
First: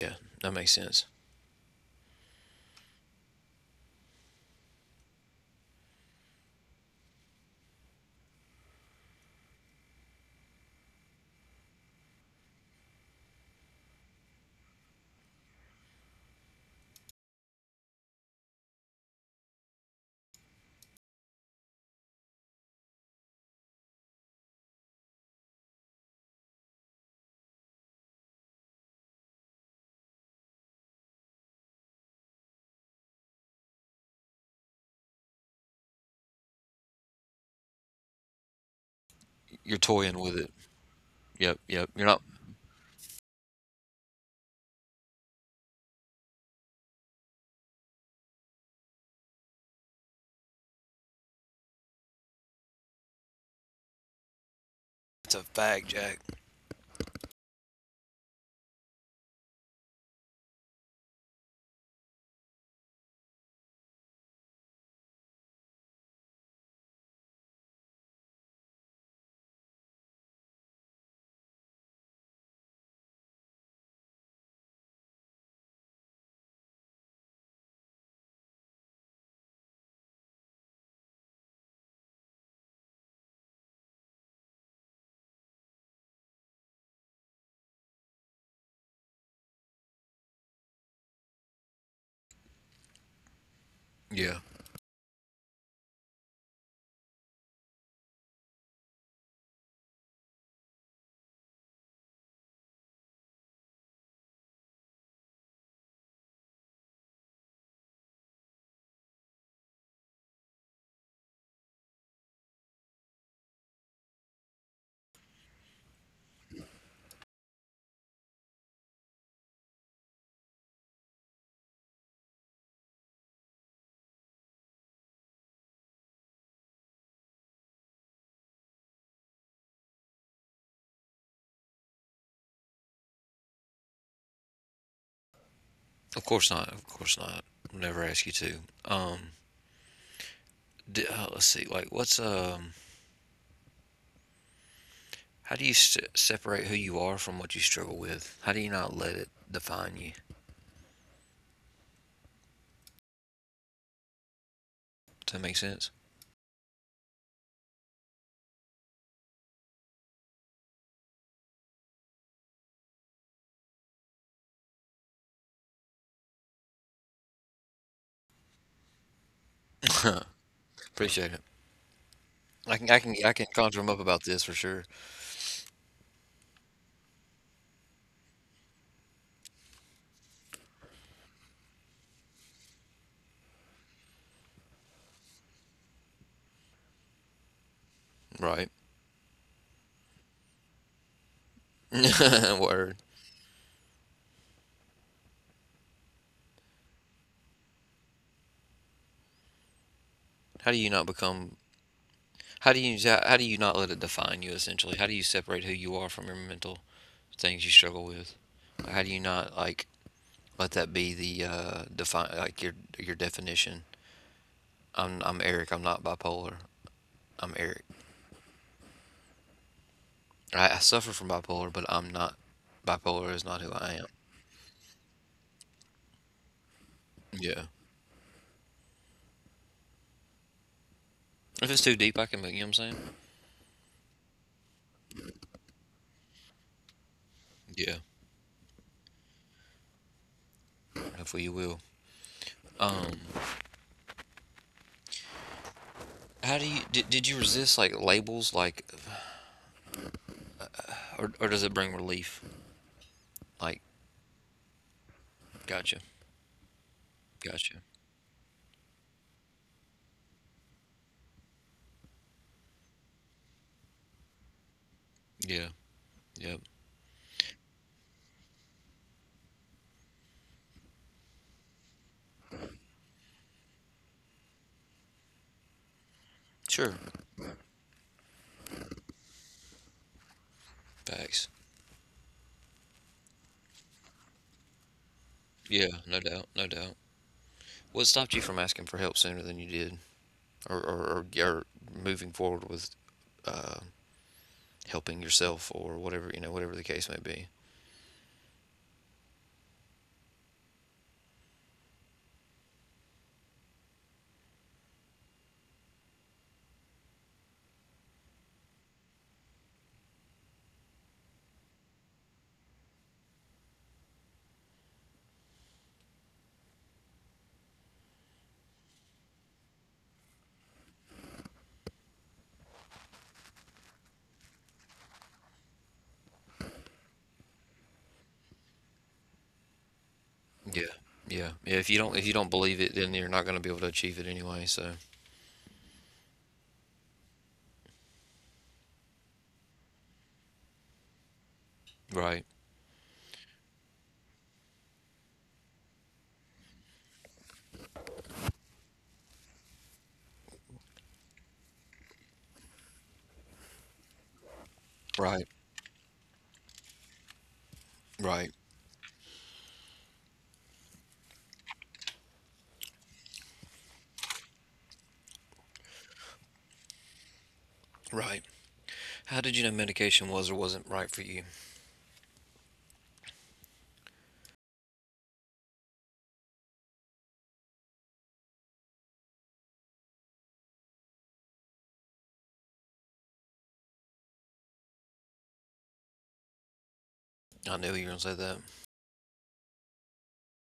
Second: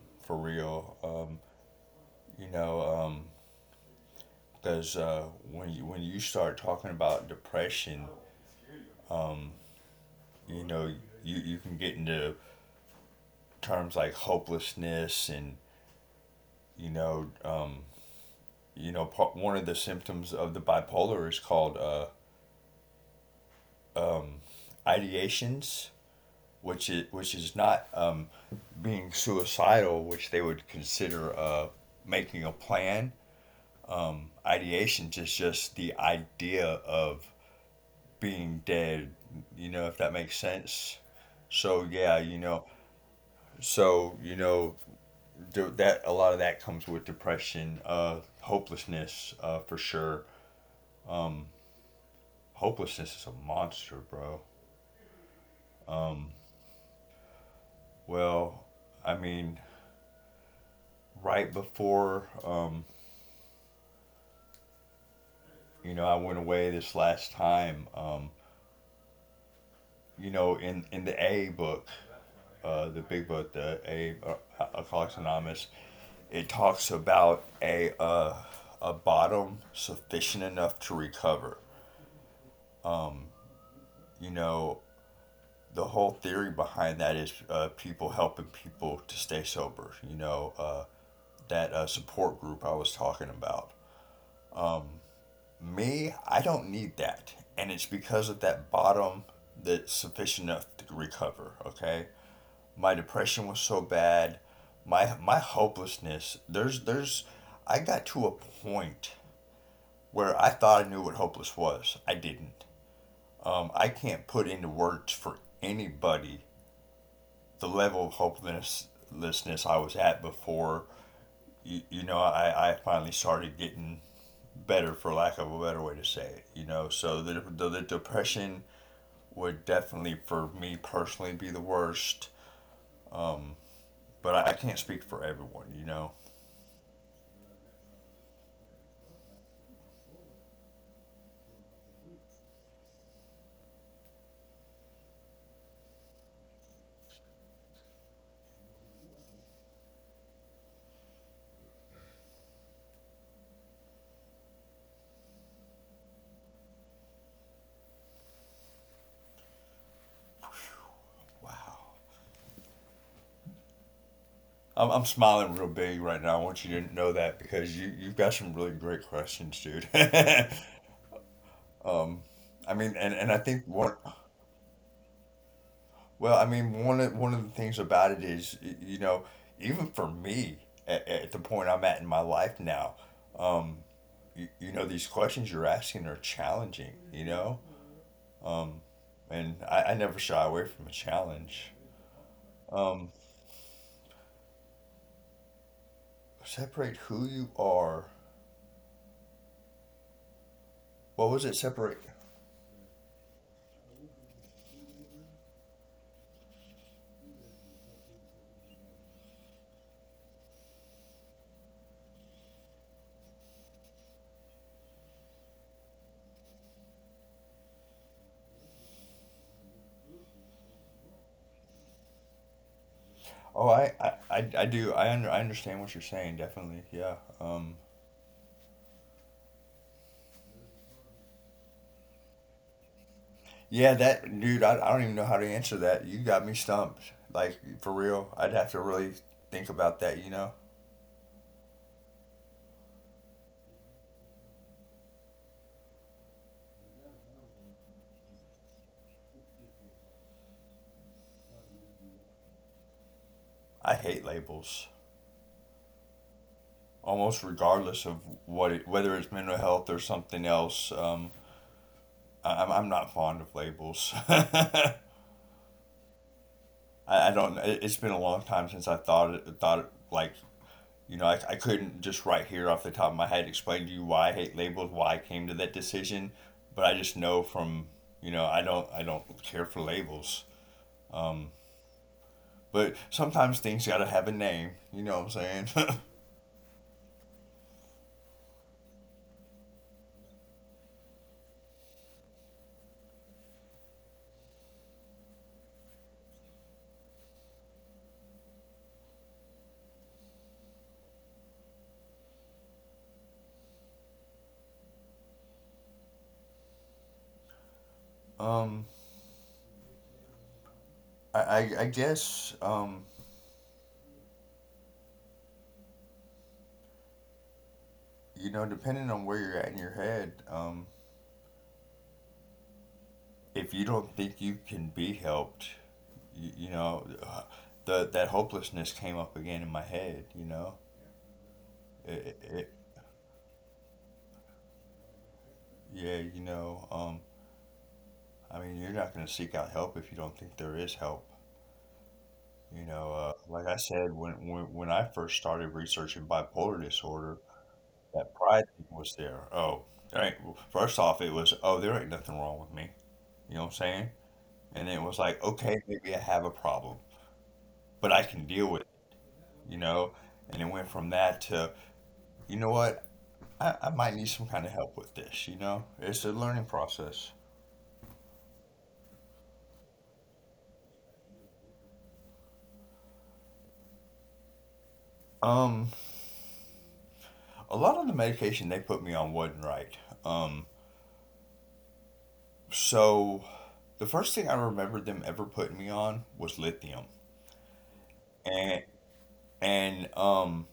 Speaker 1: Yeah,
Speaker 2: for
Speaker 1: that makes
Speaker 2: real.
Speaker 1: sense.
Speaker 2: You know, um, because when you start talking about depression, you know, you can get into terms like hopelessness and you know um, one of the symptoms of the bipolar is called ideations, which is not being suicidal, which they would consider making a plan. Ideations is just the idea of being dead.
Speaker 1: You're
Speaker 2: You know, if
Speaker 1: toying
Speaker 2: that
Speaker 1: with
Speaker 2: makes
Speaker 1: it.
Speaker 2: sense.
Speaker 1: Yep, yep.
Speaker 2: So
Speaker 1: You're not.
Speaker 2: yeah, you know, so you know that a lot of that comes with depression, hopelessness, for sure. Hopelessness is a monster, bro.
Speaker 1: It's a fact, Jack.
Speaker 2: Well, I mean, right before you know, I went away this last time. You know, in the A book, the big book, the A Alcoholics Anonymous, it talks about a bottom sufficient enough to recover. You know, the whole theory behind that is people helping people to stay sober. You know, that support group I was talking about.
Speaker 1: Yeah,
Speaker 2: Me, I don't need that, and it's because of that bottom that's sufficient enough to recover. Okay, my depression was so bad, my hopelessness, there's I got to a point where I thought I knew what hopeless was. I didn't. I can't put into words for anybody the level of hopelessness I was at before you know, I finally started getting better, for lack of a better way to say it. You know, so the depression would definitely for me personally be the worst, but I can't speak for everyone. You
Speaker 1: of
Speaker 2: know?
Speaker 1: course not. Of course not. I'll never ask you to. Um, let's see. Like, what's how do you separate who you are from what you struggle with? How do you not let it define you? Does that make sense?
Speaker 2: Wow. I'm smiling real big right now. I want you to know that, because you've got some really great questions, dude. [LAUGHS] I
Speaker 1: [LAUGHS] Appreciate it. I
Speaker 2: mean,
Speaker 1: can I can
Speaker 2: and I
Speaker 1: I can
Speaker 2: think
Speaker 1: conjure
Speaker 2: one,
Speaker 1: them up about this for sure.
Speaker 2: well, I mean, one of the things about it is, you know, even for me at the point I'm at in my life now, you know, these questions you're asking are challenging, you know,
Speaker 1: Right.
Speaker 2: and I never shy away from a challenge.
Speaker 1: [LAUGHS] Word.
Speaker 2: Um, Separate who you are.
Speaker 1: How do you not
Speaker 2: What was it?
Speaker 1: become
Speaker 2: Separate.
Speaker 1: how do you how do you not let it define you essentially? How do you separate who you are from your mental things you struggle with? How do you not like let that be the define like your definition? I'm Eric, I'm not bipolar. I'm Eric. I suffer from bipolar, but I'm not bipolar is
Speaker 2: Oh,
Speaker 1: not who I am.
Speaker 2: I do. I understand what you're saying. Definitely. Yeah.
Speaker 1: Yeah.
Speaker 2: Um,
Speaker 1: If it's too deep I can you know what I'm saying?
Speaker 2: Yeah, that, dude, I don't even know how to answer that. You got me stumped. Like, for
Speaker 1: Yeah.
Speaker 2: real, I'd have to really think about that, you know?
Speaker 1: Hopefully you will. Um How do you did you resist like labels like or does it bring relief?
Speaker 2: I
Speaker 1: Like,
Speaker 2: hate labels,
Speaker 1: gotcha.
Speaker 2: almost
Speaker 1: Gotcha.
Speaker 2: regardless of whether it's mental health or something else. I'm not fond of labels. [LAUGHS]
Speaker 1: Yeah. Yep.
Speaker 2: I don't, it, It's been a long time since thought it, like, you know, I couldn't just right here off the top of my head explain to you why I hate labels, why I came to that decision, but
Speaker 1: Sure.
Speaker 2: I just know from, you know, I don't care for labels.
Speaker 1: Facts.
Speaker 2: But sometimes things gotta have a name. You know what I'm
Speaker 1: Yeah,
Speaker 2: saying?
Speaker 1: no doubt, no doubt. What stopped you from asking for help sooner than you did or moving forward with uh, helping yourself or whatever, you know, whatever the case may be?
Speaker 2: [LAUGHS] um, I guess, you know, depending on where you're at in your head, if you don't think you can be helped, you know, the that hopelessness came up again in my head. You
Speaker 1: Yeah.
Speaker 2: know,
Speaker 1: Yeah. Yeah, if you don't
Speaker 2: it,
Speaker 1: if you don't
Speaker 2: it,
Speaker 1: believe
Speaker 2: it-
Speaker 1: it, then you're not going to be able to achieve it anyway, so.
Speaker 2: yeah, you know, I mean, you're not gonna seek out help if you don't think there is help.
Speaker 1: Right.
Speaker 2: You know, like I said, when I first started researching bipolar disorder, that pride thing was there. Oh, there ain't, First off, it was, oh, there ain't nothing wrong with me. You know what I'm saying? And it was
Speaker 1: Right.
Speaker 2: like, okay, maybe I have a problem, but I
Speaker 1: Right.
Speaker 2: can deal with it, you know? And it went from that to, you know what? I might need some kind of help with this, you know? It's a learning process.
Speaker 1: Right. How did you know medication was or wasn't right for you?
Speaker 2: Um, a lot of the medication they put me on wasn't right. Um, so the first thing I remember them ever putting me on was lithium.
Speaker 1: I knew you were going to say that.
Speaker 2: And, and, um,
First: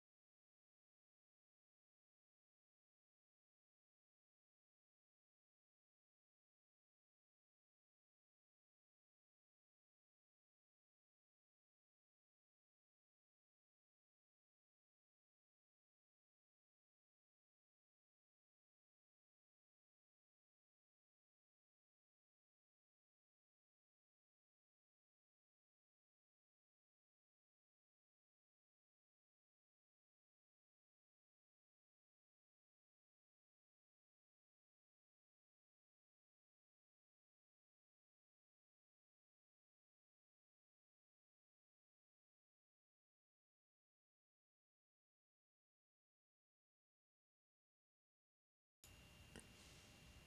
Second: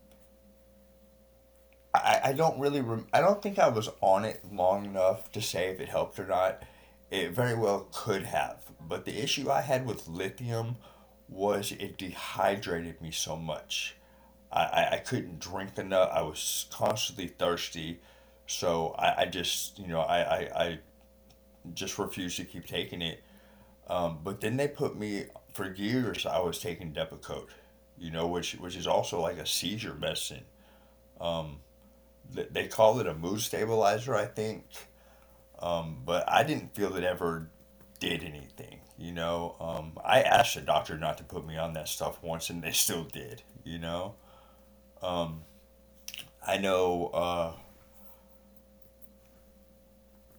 Speaker 2: I don't really I don't think I was on it long enough to say if it helped or not. It very well could have, but the issue I had with lithium was it dehydrated me so much. I couldn't drink enough. I was constantly thirsty, so I just you know I just refused to keep taking it. But then they put me for years. I was taking Depakote, you know, which is also like a seizure medicine they call it a mood stabilizer, I think. But I didn't feel it ever did anything. You know, I asked the doctor not to put me on that stuff once, and they still did. You know, I know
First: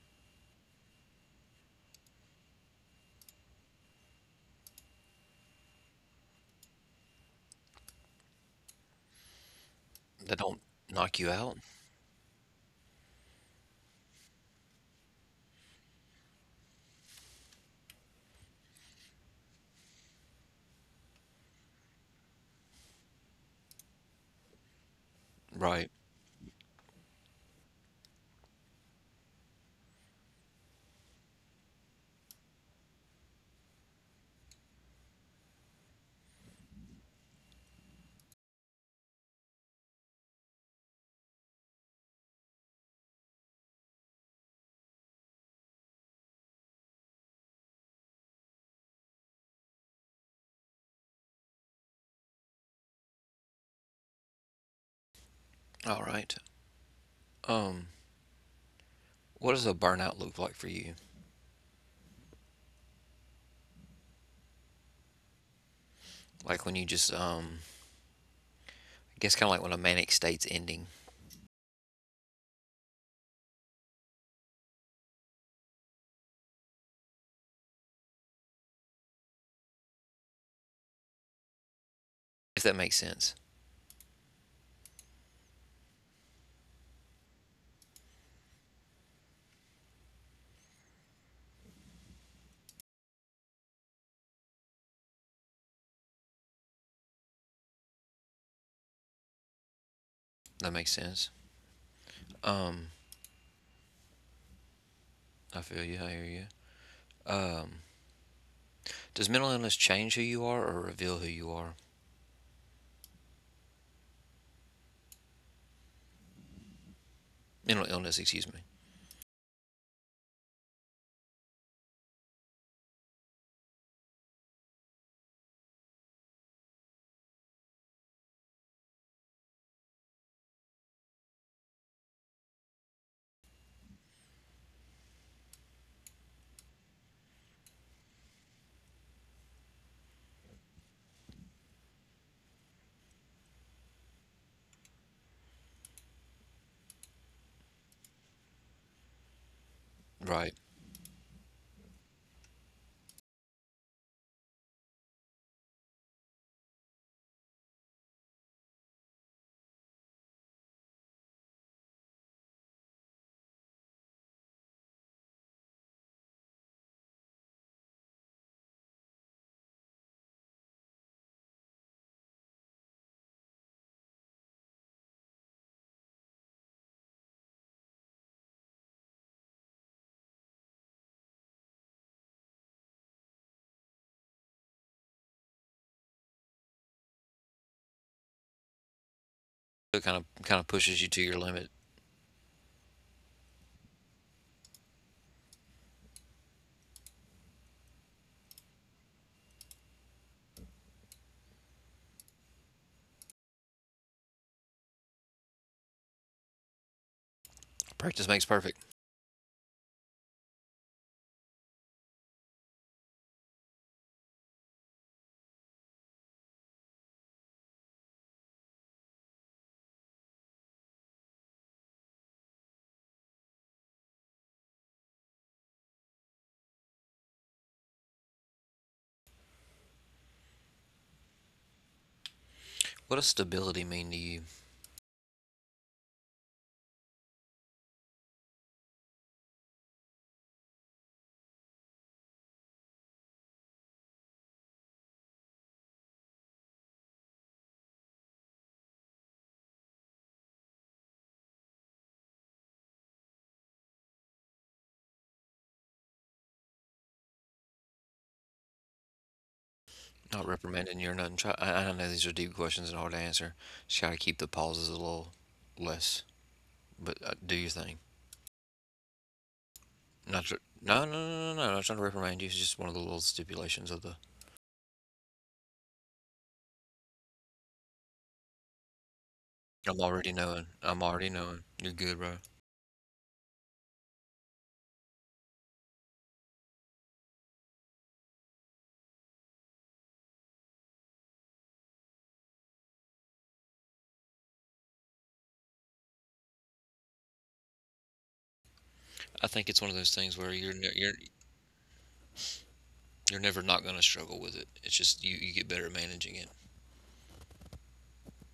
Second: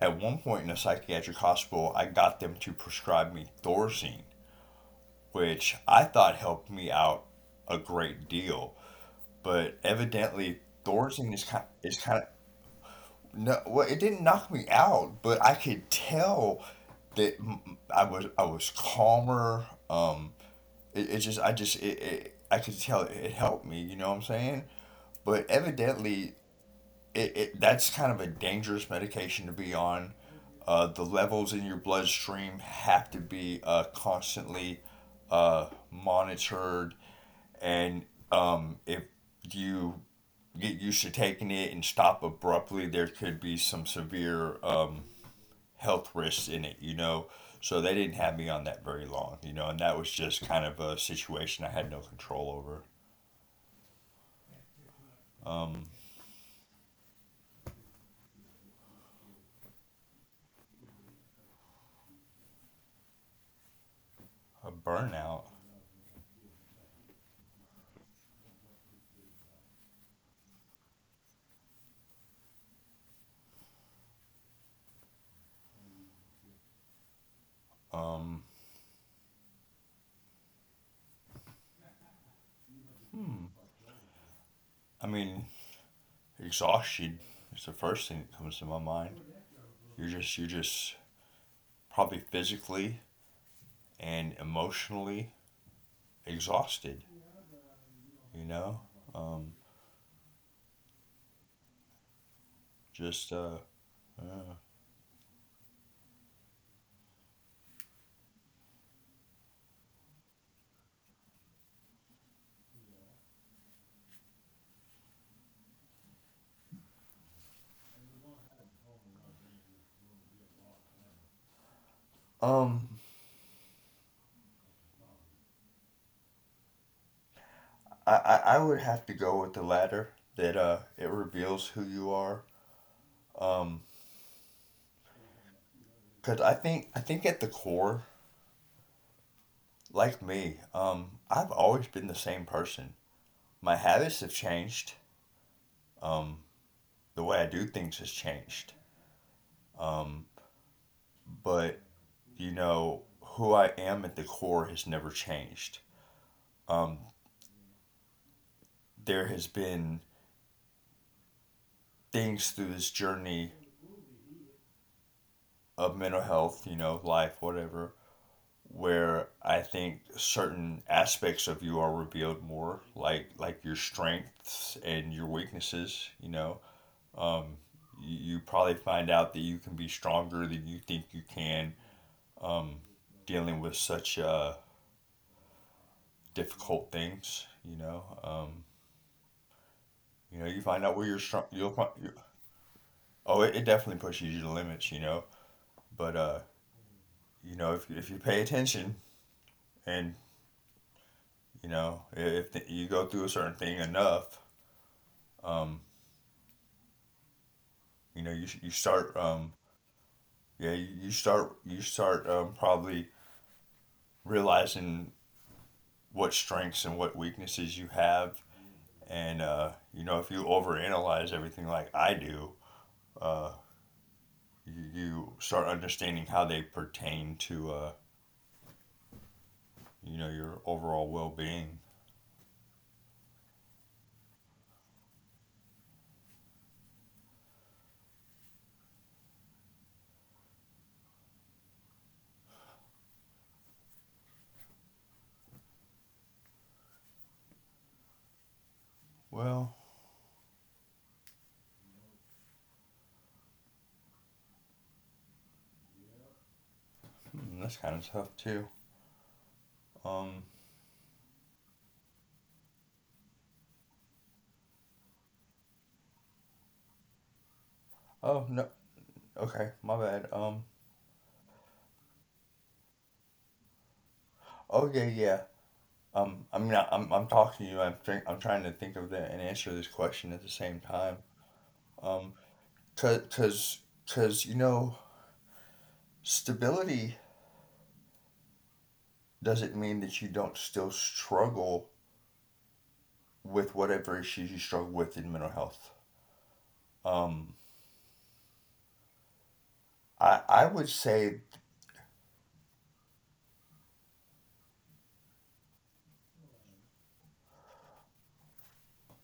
Speaker 2: at one point in a psychiatric hospital, I got them to prescribe me Thorazine, which I thought helped me out a great deal. But
Speaker 1: That
Speaker 2: evidently,
Speaker 1: don't knock you
Speaker 2: Thorazine
Speaker 1: out?
Speaker 2: is kind of No, well, it didn't knock me out, but I could tell that I was calmer. It, I could tell it helped me. You know what I'm saying? But
Speaker 1: Right.
Speaker 2: evidently, it that's kind of a dangerous medication to be on. The levels in your bloodstream have to be constantly monitored, and if you get used to taking it and stop abruptly, there could be some severe health risks in it. You know, so they didn't have me on that very long. You know, and that was just kind of a situation I had no control over. Um,
Speaker 1: All right. Um, what does a burnout look like for you?
Speaker 2: a burnout.
Speaker 1: Like when you I guess kind of like when a manic state's ending,
Speaker 2: Um,
Speaker 1: if that makes sense.
Speaker 2: I mean, exhaustion is the first thing that comes to my mind. You're just probably physically and emotionally exhausted. You know, um,
Speaker 1: That makes sense. Um,
Speaker 2: just uh,
Speaker 1: I feel you. I hear you. Um, does mental illness change who you are or reveal who you are? Mental illness, excuse me.
Speaker 2: um, I would have to go with the latter, that it reveals who you are. Um, Cause I think at the core, like me, I've always been the same person. My habits have changed. Um, the way I do things has changed. Um,
Speaker 1: Right.
Speaker 2: but you know, who I am at the core has never changed. Um, there has been things through this journey of mental health, you know, life, whatever, where I think certain aspects of you are revealed more, like your strengths and your weaknesses. You know, um, you probably find out that you can be stronger than you think you can. Um, Dealing with such difficult things, you know,
Speaker 1: So it
Speaker 2: you
Speaker 1: kind
Speaker 2: know,
Speaker 1: of
Speaker 2: you find
Speaker 1: kind of
Speaker 2: out where you're
Speaker 1: pushes you
Speaker 2: strong.
Speaker 1: to your
Speaker 2: You'll
Speaker 1: limit.
Speaker 2: Oh, it definitely pushes you to limits, you know. But you know, if you pay attention and you know if the, you go through a certain thing enough, um, you know,
Speaker 1: Practice
Speaker 2: you
Speaker 1: makes perfect.
Speaker 2: start yeah, you start probably realizing what strengths and what weaknesses you have, and you know, if you overanalyze everything like I do, uh, you start understanding how they pertain to you know, your overall well being.
Speaker 1: What does stability mean to you?
Speaker 2: Well, hmm, that's kind of tough too. Um,
Speaker 1: Not reprimanding you or nothing. Try, I know these are deep questions and hard to answer. Just gotta keep the pauses a little less. But do your thing.
Speaker 2: Oh no. Okay, my bad.
Speaker 1: Not tr- No, no, no, no, no. Not trying to reprimand you. It's just one of the little stipulations of the.
Speaker 2: Okay. Yeah. I mean, I'm talking to you. I'm trying to think of the and answer this
Speaker 1: I'm
Speaker 2: question at
Speaker 1: already
Speaker 2: the same
Speaker 1: knowing.
Speaker 2: time.
Speaker 1: I'm already knowing. You're
Speaker 2: Um.
Speaker 1: good, bro.
Speaker 2: Cause cause cause stability doesn't mean that you don't still struggle with whatever issues you struggle with in mental health. Um.
Speaker 1: I think
Speaker 2: I
Speaker 1: it's one of
Speaker 2: I
Speaker 1: those
Speaker 2: would
Speaker 1: things where
Speaker 2: say.
Speaker 1: you're never not gonna struggle with it. It's just you get better at managing it.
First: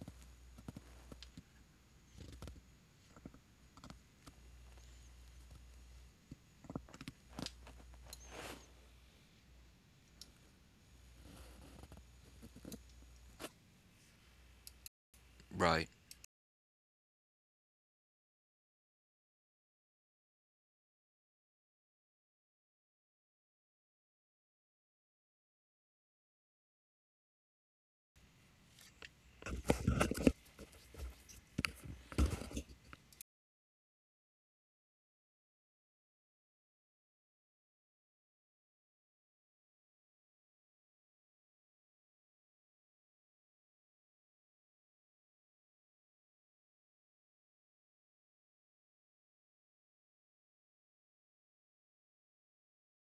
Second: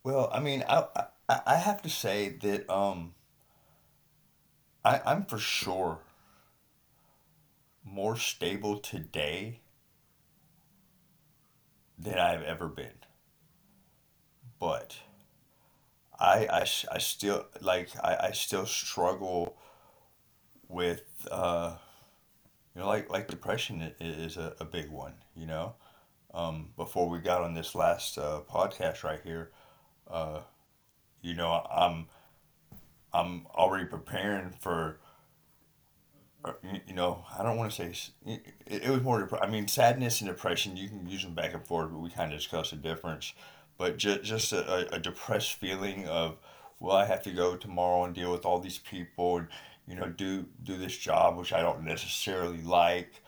Speaker 2: Well, I mean, I have to say that I'm for sure more stable today than I've ever been, but
Speaker 1: Right.
Speaker 2: I still like I still struggle with like depression is a big one. Before we got on this last podcast right here, uh you know I'm I'm already preparing for, I don't want to say it, it was more. I mean, sadness and depression. You can use them back and forth, but we kind of discussed the difference. But just a depressed feeling of, well, I have to go tomorrow and deal with all these people and, do this job which I don't necessarily like,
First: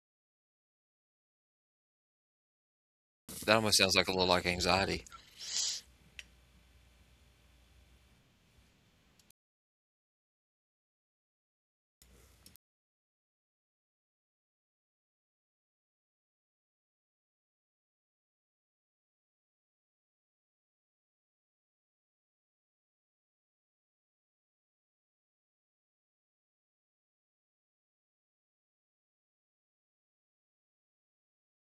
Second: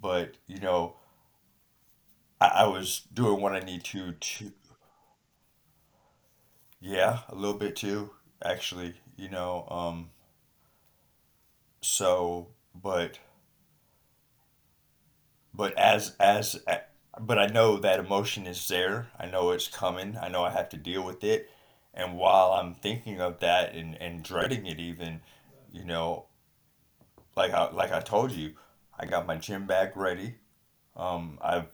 Speaker 2: but I was doing what
Speaker 1: That
Speaker 2: I
Speaker 1: almost
Speaker 2: need
Speaker 1: sounds like a
Speaker 2: to
Speaker 1: little like
Speaker 2: to.
Speaker 1: anxiety.
Speaker 2: Yeah, a little bit too, actually. So but but as but I know that emotion is there. I know it's coming. I know I have to deal with it. And while I'm thinking of that and, dreading it even, you know, like I told you, I got my gym bag ready. I've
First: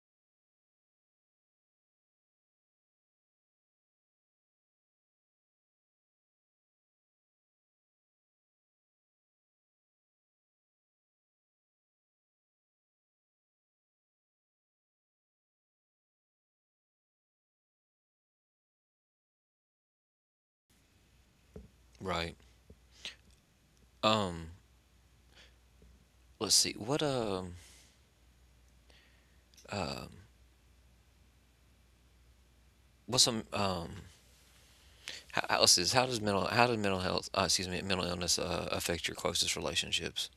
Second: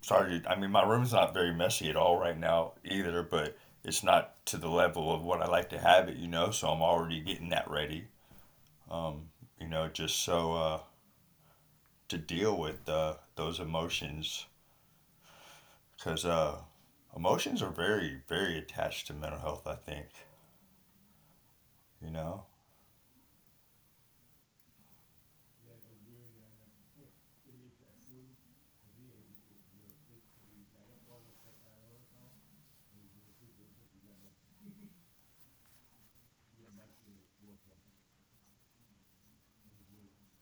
Speaker 2: started. I mean, my room's not very messy at all right now either, but it's not to the level of what I like to have it. So I'm already getting that ready. Um, just so, to deal with, those emotions, because, emotions are very, very attached to mental health, I think. You
Speaker 1: Right.
Speaker 2: know?
Speaker 1: Um. Let's see. What um what's some how, let's see, this, how does mental health, excuse me, mental illness, affect your closest relationships?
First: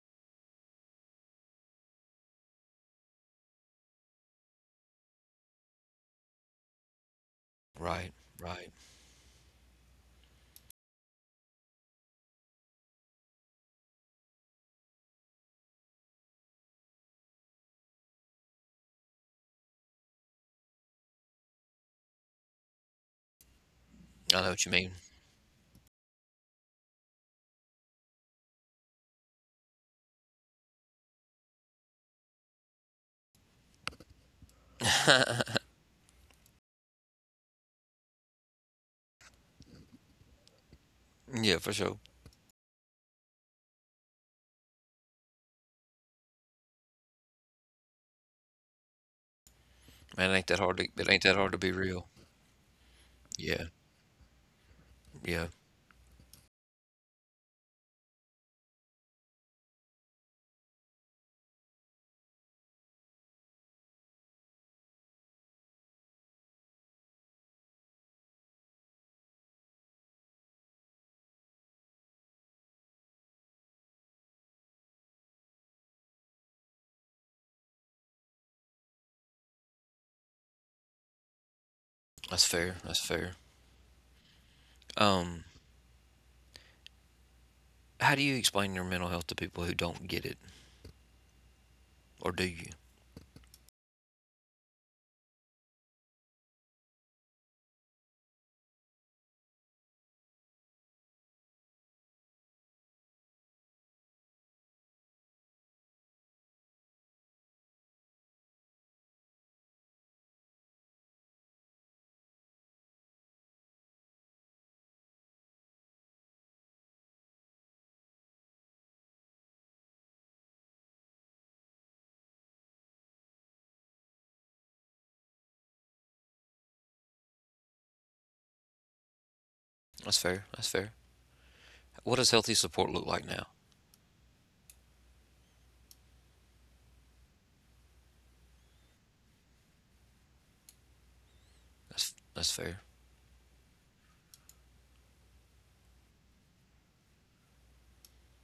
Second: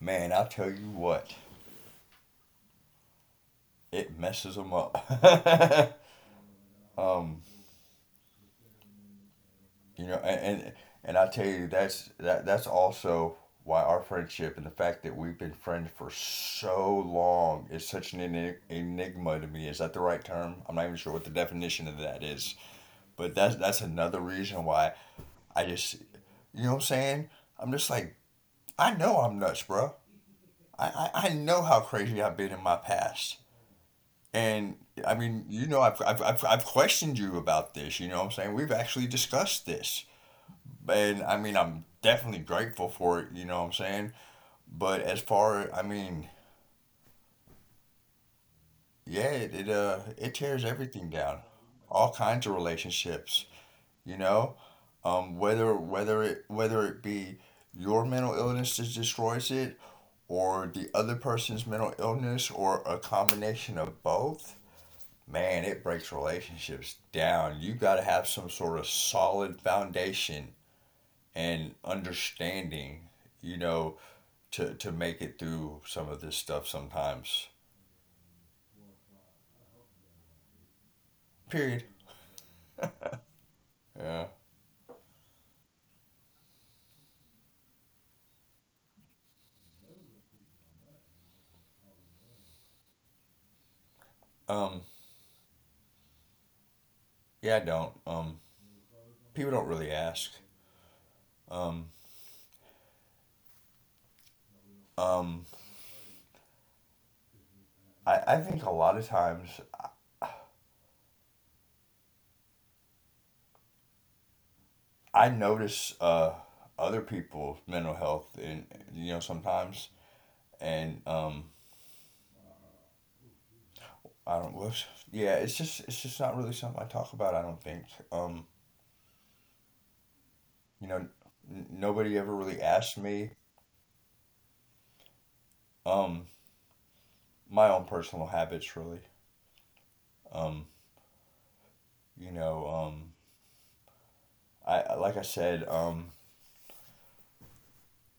Speaker 2: Man, I'll tell you what, it messes them up. [LAUGHS] um,
Speaker 1: Right. Right.
Speaker 2: and, I'll tell you, that's also why our friendship and the fact that we've been friends for so long is such an enigma to me. Is that the right term? I'm not even sure what the definition of that is. But that's another
Speaker 1: I know
Speaker 2: reason
Speaker 1: what you
Speaker 2: why
Speaker 1: mean.
Speaker 2: I just, you know what I'm saying. I'm just like, I know I'm nuts, bro. I know how crazy I've been in my past. And I mean,
Speaker 1: [LAUGHS]
Speaker 2: I've questioned you about this, you know what I'm saying? We've actually discussed this. And I mean,
Speaker 1: Yeah, for
Speaker 2: I'm
Speaker 1: sure.
Speaker 2: definitely grateful for it, you know what I'm saying? But as far, I mean, yeah, it, it uh
Speaker 1: Man,
Speaker 2: it tears everything
Speaker 1: it ain't that
Speaker 2: down.
Speaker 1: hard to be real.
Speaker 2: All kinds of relationships,
Speaker 1: Yeah,
Speaker 2: you know?
Speaker 1: yeah.
Speaker 2: Whether it be your mental illness that destroys it, or the other person's mental illness, or a combination of both, man, it breaks relationships down. You got to have some sort of solid foundation and understanding, you know, to, make it through some of this stuff sometimes. Period.
Speaker 1: That's fair. That's
Speaker 2: [LAUGHS]
Speaker 1: fair.
Speaker 2: Yeah.
Speaker 1: Um, how do you explain your mental health to people who don't get it? Or do you?
Speaker 2: Um, yeah, I don't. People don't really ask. Um, um, I think a lot of times I notice, other people's mental health, and sometimes. And I don't. Whoops. Yeah, it's just not really something I talk about. I don't think. Um,
Speaker 1: That's fair. That's fair.
Speaker 2: you know,
Speaker 1: What
Speaker 2: Nobody
Speaker 1: does
Speaker 2: ever
Speaker 1: healthy
Speaker 2: really
Speaker 1: support look
Speaker 2: asked
Speaker 1: like now?
Speaker 2: me. Um, my own personal habits really. Um,
Speaker 1: That's
Speaker 2: you
Speaker 1: fair.
Speaker 2: know, um, like I said,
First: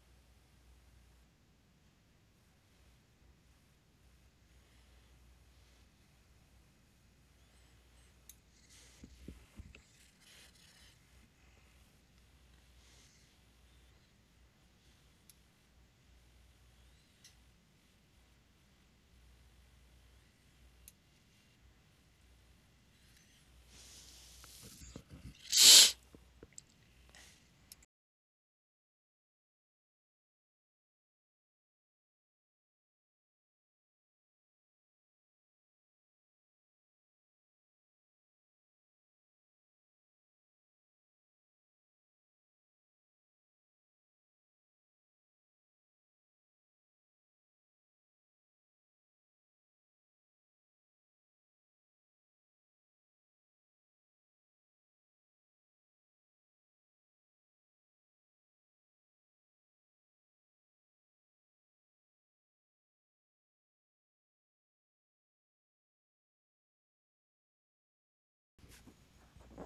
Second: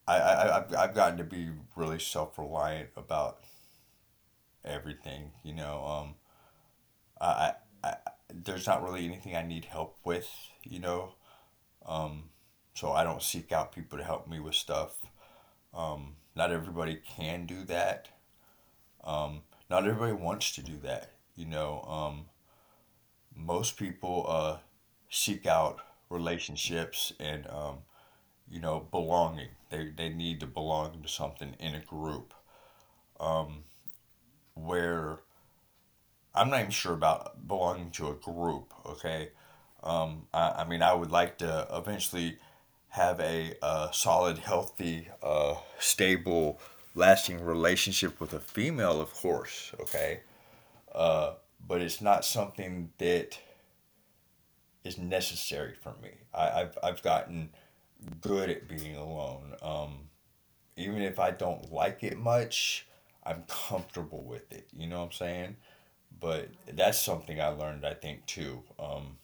Speaker 2: I've gotten to be really self reliant about everything. I, I I There's not really anything I need help with. You know, um, so I don't seek out people to help me with stuff. Not everybody can do that. Um, Not everybody wants to do that. You know, um, Most people, seek out relationships and, belonging. They need to belong to something in a group. Um, where I'm not even sure about belonging to a group, okay? I mean, I would like to eventually have a, solid, healthy, stable, lasting relationship with a female, of course, okay? uh, but it's not something that is necessary for me. I've gotten good at being alone. Even if I don't like it much, I'm comfortable with it. You know what I'm saying? But that's something I learned, I think, too.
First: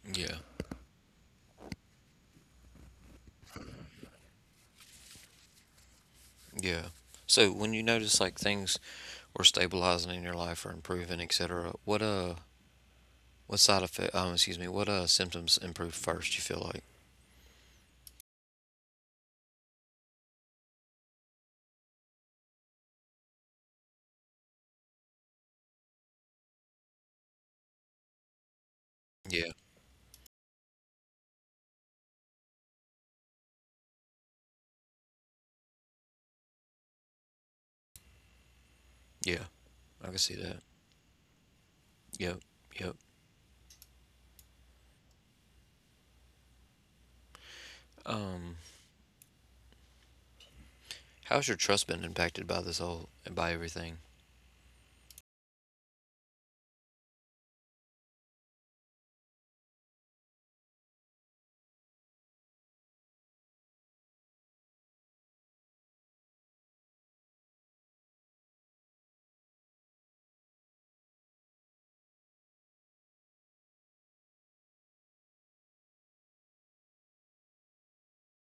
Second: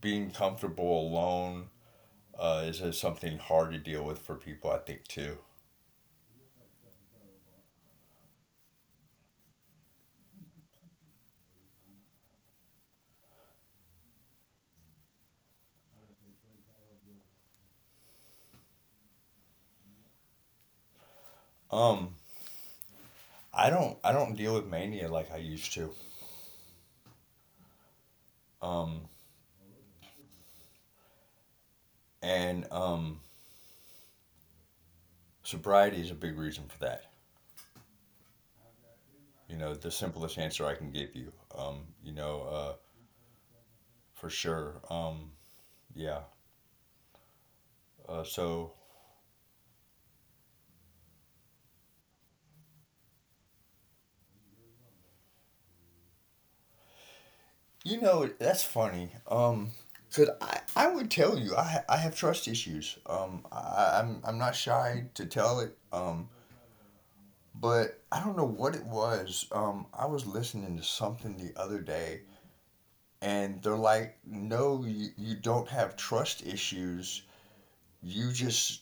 Speaker 2: Being
Speaker 1: Yeah.
Speaker 2: comfortable alone, is, something hard to deal with for people, I think, too.
Speaker 1: Yeah. So when you notice like things were stabilizing in your life or improving, etc., what side effect excuse me, what symptoms improve first, you feel like?
Speaker 2: Um, I don't deal with mania like I used to. Um,
Speaker 1: Yeah,
Speaker 2: and Sobriety is a big reason for that.
Speaker 1: yeah.
Speaker 2: The
Speaker 1: I can see
Speaker 2: simplest
Speaker 1: that.
Speaker 2: answer I can give you. Um, you know,
Speaker 1: Yep,
Speaker 2: uh,
Speaker 1: yep.
Speaker 2: for sure. Yeah.
Speaker 1: Um
Speaker 2: So,
Speaker 1: How's your trust been impacted by this whole by everything?
Speaker 2: that's funny. Cause I would tell you I have trust issues. I'm not shy to tell it. But I don't know what it was. I was listening to something the other day, and they're like, "No, you don't have trust issues. You just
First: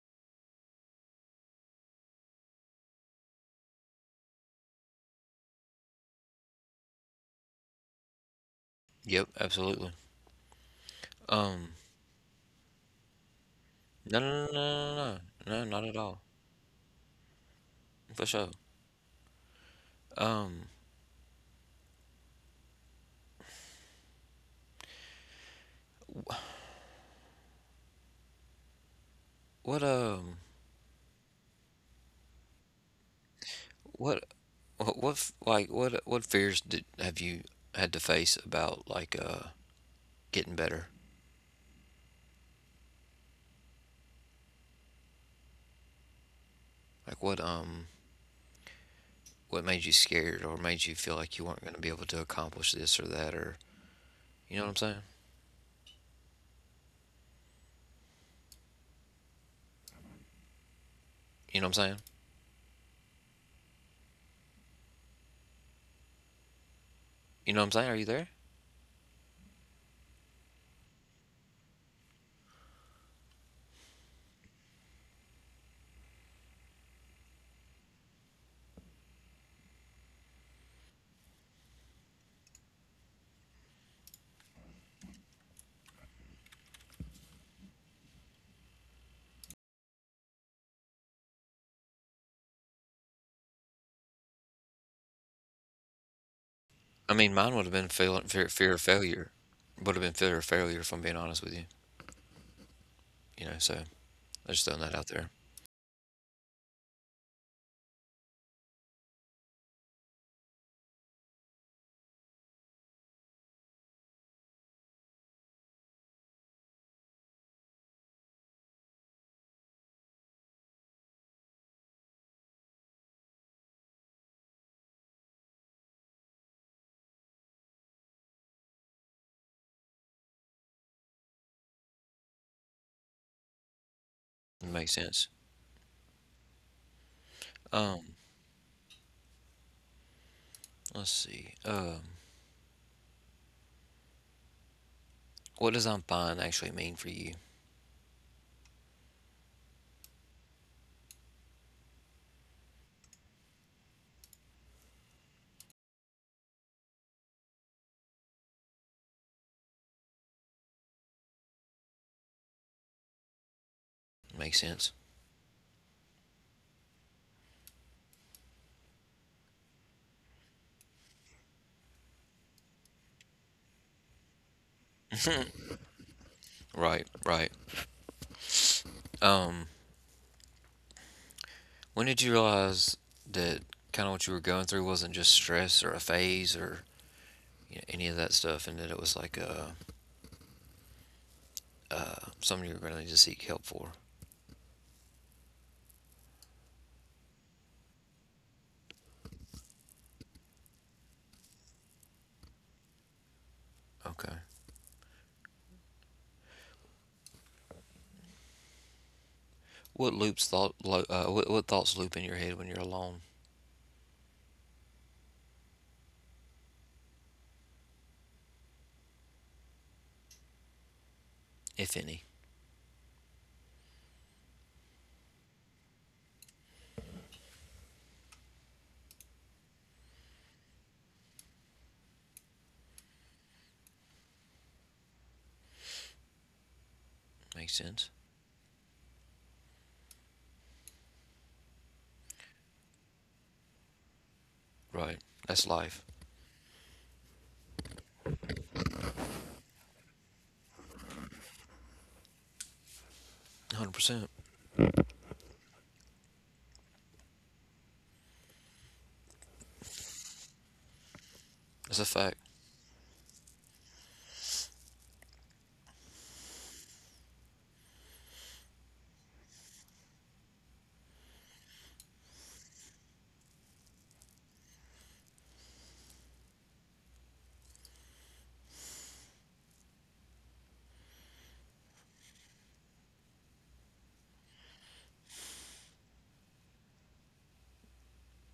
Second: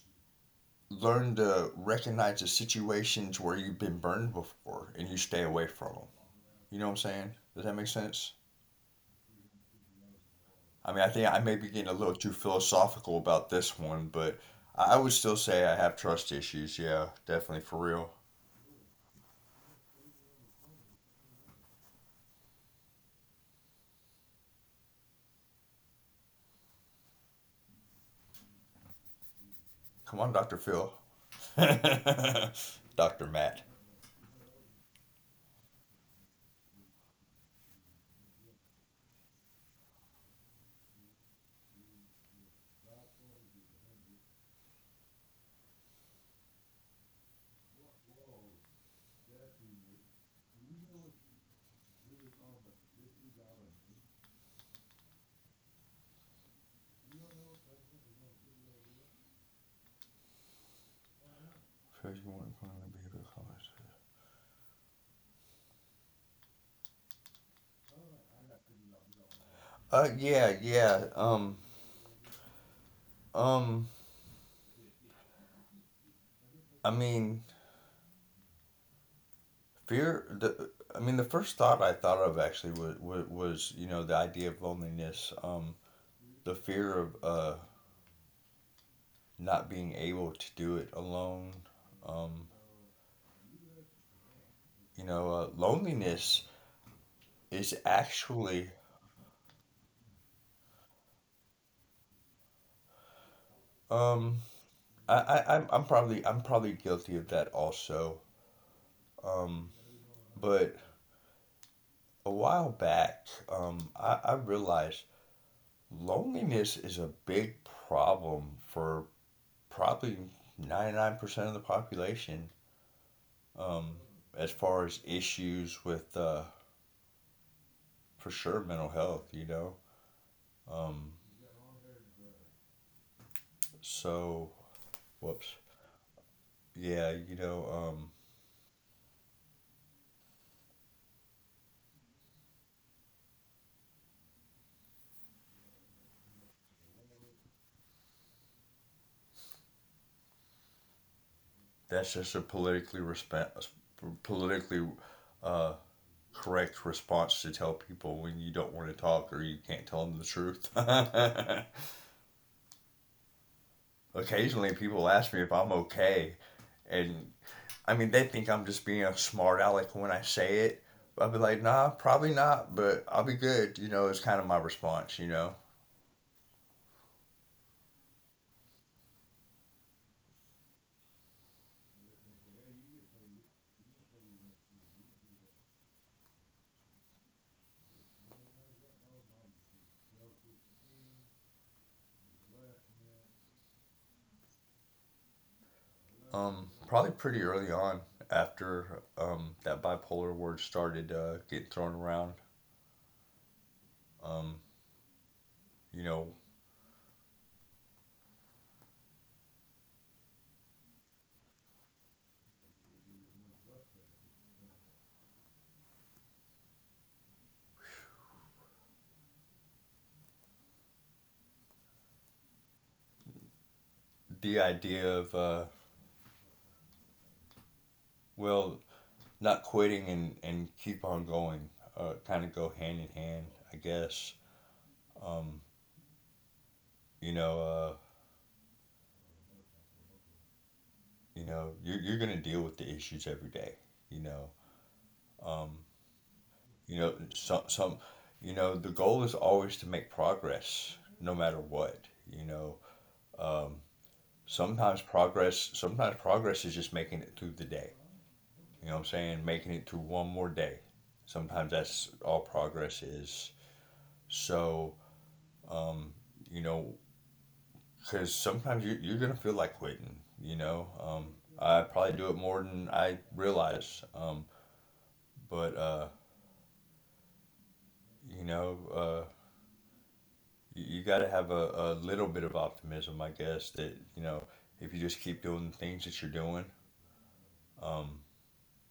Speaker 2: learn to recognize the situations where you've been burned before and you stay away from them. You know what I'm saying? Does that make sense?"
Speaker 1: Yep, absolutely.
Speaker 2: I mean, I think I may be
Speaker 1: Um,
Speaker 2: getting a little too philosophical about this one,
Speaker 1: no, no,
Speaker 2: but
Speaker 1: no,
Speaker 2: I would
Speaker 1: no, no, no,
Speaker 2: still
Speaker 1: no,
Speaker 2: say
Speaker 1: no,
Speaker 2: I
Speaker 1: not
Speaker 2: have
Speaker 1: at all,
Speaker 2: trust issues. Yeah, definitely for real.
Speaker 1: for sure. Um, what,
Speaker 2: Come on,
Speaker 1: um,
Speaker 2: Dr. Phil. [LAUGHS] Dr. Matt.
Speaker 1: what, like, what fears did have you had to face about like getting better? Like, what made you scared or made you feel like you weren't going to be able to accomplish this or that or you know what I'm saying? You know what I'm saying? You know what I'm saying? Are you there?
Speaker 2: Yeah, yeah. Um, I mean, fear. I mean, the first thought I thought of actually was, the idea of loneliness. The fear of, not being able to do it alone. Um, Loneliness
Speaker 1: I
Speaker 2: is
Speaker 1: mean, mine would have been
Speaker 2: actually,
Speaker 1: fear of failure. Would have been fear of failure, if I'm being honest with you. You know, so.
Speaker 2: um,
Speaker 1: I
Speaker 2: I,
Speaker 1: just throwing that
Speaker 2: I
Speaker 1: out
Speaker 2: I'm
Speaker 1: there.
Speaker 2: I'm probably I'm probably guilty of that also. Um, but a while back, I realized loneliness is a big problem for probably 99% of the population. Um, as far as issues with, for sure, mental health. Um, so.
Speaker 1: It makes
Speaker 2: Whoops.
Speaker 1: sense.
Speaker 2: Yeah,
Speaker 1: Um, let's see. What does I'm fine actually mean for you?
Speaker 2: that's just a politically politically, uh, correct response to tell people when you don't want to talk or you can't tell them the truth. [LAUGHS] Occasionally, people ask
Speaker 1: Makes
Speaker 2: me if
Speaker 1: sense.
Speaker 2: I'm okay, and I mean, they think I'm just being a smart aleck when I say it. I'll be like, nah, probably not, but I'll be good. It's kind of my response.
Speaker 1: Right, right. Um, when did you realize that kind of what you were going through wasn't just stress or a phase or you know, any of that stuff, and that it was like something you were going to need to seek help for?
Speaker 2: Probably pretty early on after, that bipolar word started, getting thrown around. Um,
Speaker 1: Okay.
Speaker 2: you know,
Speaker 1: What thoughts loop in your head when you're alone, if any?
Speaker 2: the idea of, well, not quitting and, keep on going, kind of go hand in hand, I guess. Um, you know, uh,
Speaker 1: Makes sense.
Speaker 2: you're going to deal with the issues every day, you know.
Speaker 1: Right.
Speaker 2: Um,
Speaker 1: That's life.
Speaker 2: you know, some, some, the goal is always to make progress no matter what, you know. Um,
Speaker 1: 100%.
Speaker 2: Sometimes progress is just making it through the day. You know what I'm saying? Making it through one more day. Sometimes that's
Speaker 1: That's
Speaker 2: all
Speaker 1: a fact.
Speaker 2: progress is. So, um, you know, because sometimes you're going to feel like quitting. I probably do it more than I realize. But, uh, you know, uh, you got to have a, little bit of optimism, I guess, if you just keep doing the things that you're doing, um,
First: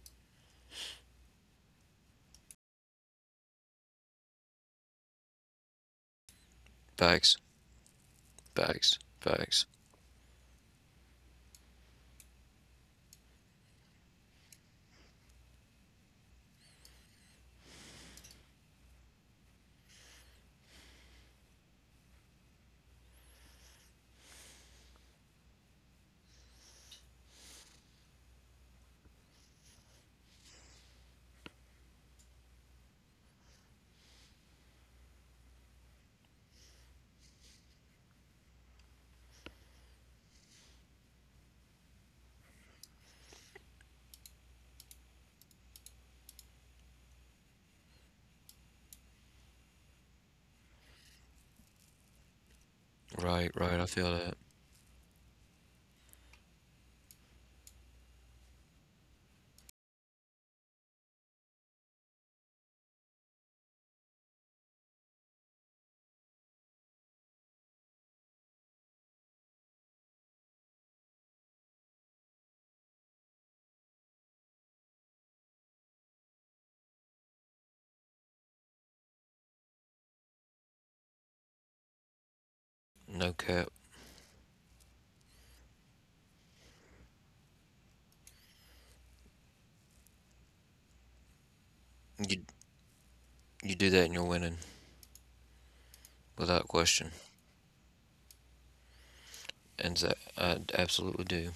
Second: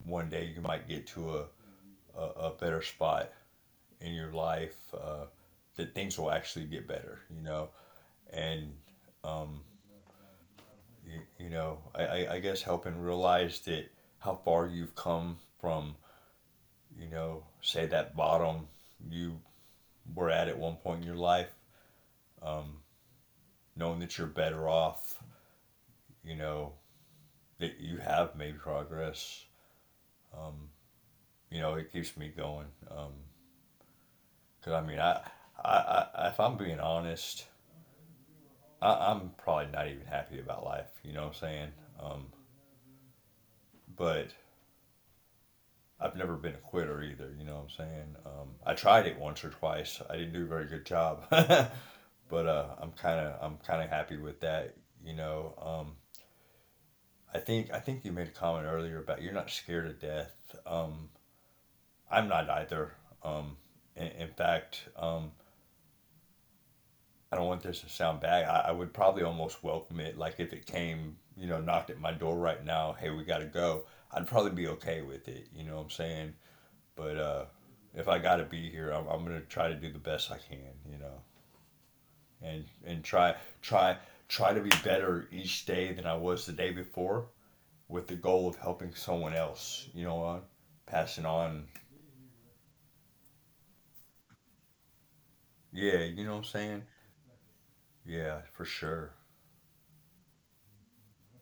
Speaker 2: one day you might get to a, better spot in your life, that things will actually get better,
Speaker 1: Facts.
Speaker 2: you know. And,
Speaker 1: Facts. Facts.
Speaker 2: um, I guess helping realize that how far you've come from, say that bottom you were at one point in your life, um, knowing that you're better off, you know that you have made progress, um, it keeps me going, because I mean, I if I'm being honest, I'm probably not even happy about life, you know what I'm saying. um, but I've never been a quitter either. You know what I'm saying? I tried it once or twice. I didn't do a very good job, [LAUGHS] but, I'm kind of
Speaker 1: Right,
Speaker 2: I'm
Speaker 1: right. I
Speaker 2: kind of
Speaker 1: feel
Speaker 2: happy
Speaker 1: that.
Speaker 2: with that. You know, um, I think you made a comment earlier about you're not scared of death. Um, I'm not either. Um, in, fact, I don't want this to sound bad. I would probably almost welcome it. Like if it came, knocked at my door right now, hey, we got to go. I'd probably be okay with it. You know what I'm saying? But, if I got to be here, I'm gonna try to do the best I can, you know, and
Speaker 1: No cap.
Speaker 2: try try to be better each day than I was the day before, with the goal of helping someone else. You know what? Passing on.
Speaker 1: You do that and you're winning
Speaker 2: Yeah, you know what I'm
Speaker 1: without
Speaker 2: saying.
Speaker 1: question.
Speaker 2: Yeah, for sure.
Speaker 1: And so I d- absolutely do.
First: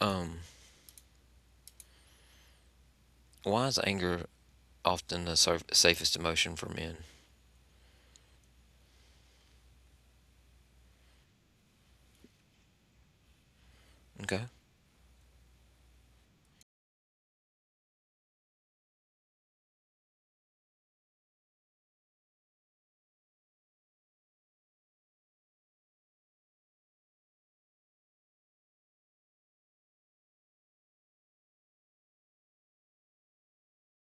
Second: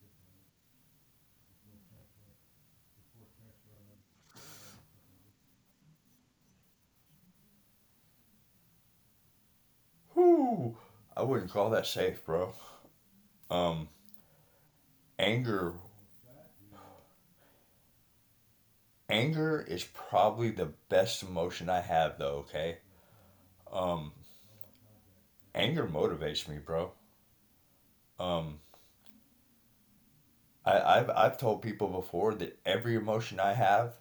Speaker 1: Um, why is anger often the surf safest emotion for men?
Speaker 2: Whoo! I wouldn't call that safe, bro. Um,
Speaker 1: Okay.
Speaker 2: Anger. Anger is probably the best emotion I have, though. Okay. Um, Anger motivates me, bro. Um, I've told people before that every emotion I have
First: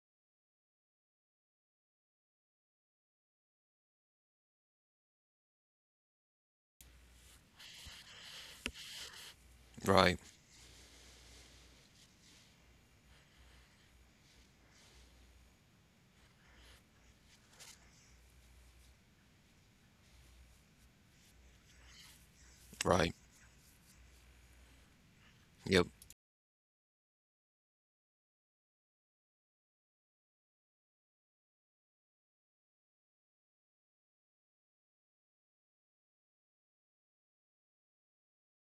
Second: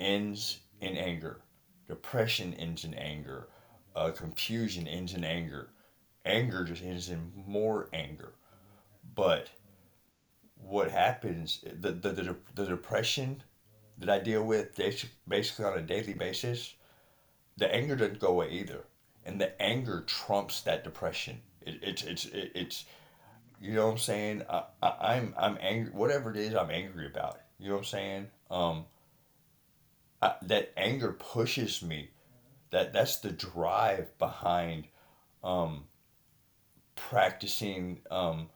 Speaker 2: ends in anger. Depression ends in anger. Confusion ends in anger. Anger just ends in more anger. But
Speaker 1: Right,
Speaker 2: what happens? The depression that I deal with basically on a daily basis, the anger doesn't go away either, and the anger trumps that depression. It, it's it, it's
Speaker 1: right.
Speaker 2: you know what I'm saying. I'm
Speaker 1: Yep.
Speaker 2: angry. Whatever it is, I'm angry about. You know what I'm saying. That anger pushes me. That's the drive behind, um, practicing,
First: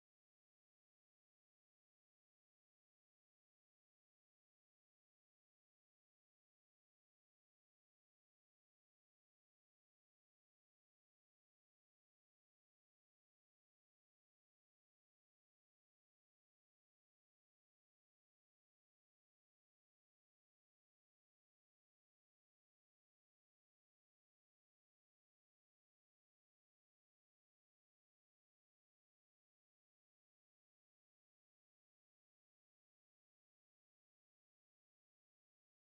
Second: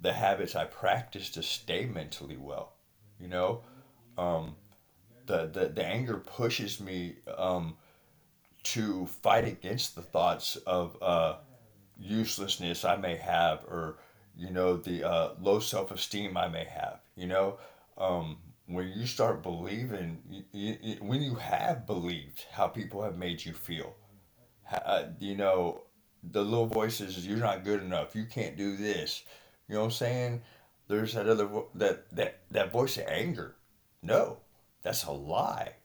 Speaker 2: the habits I practice to stay mentally well. You know, um, the anger pushes me, to fight against the thoughts of, uselessness I may have, or, the, low self esteem I may have. Um, when you start believing, y y when you have believed how people have made you feel, uh, you know, the little voices, you're not good enough, you can't do this. You know what I'm saying? There's that other that voice of anger. No, that's a lie.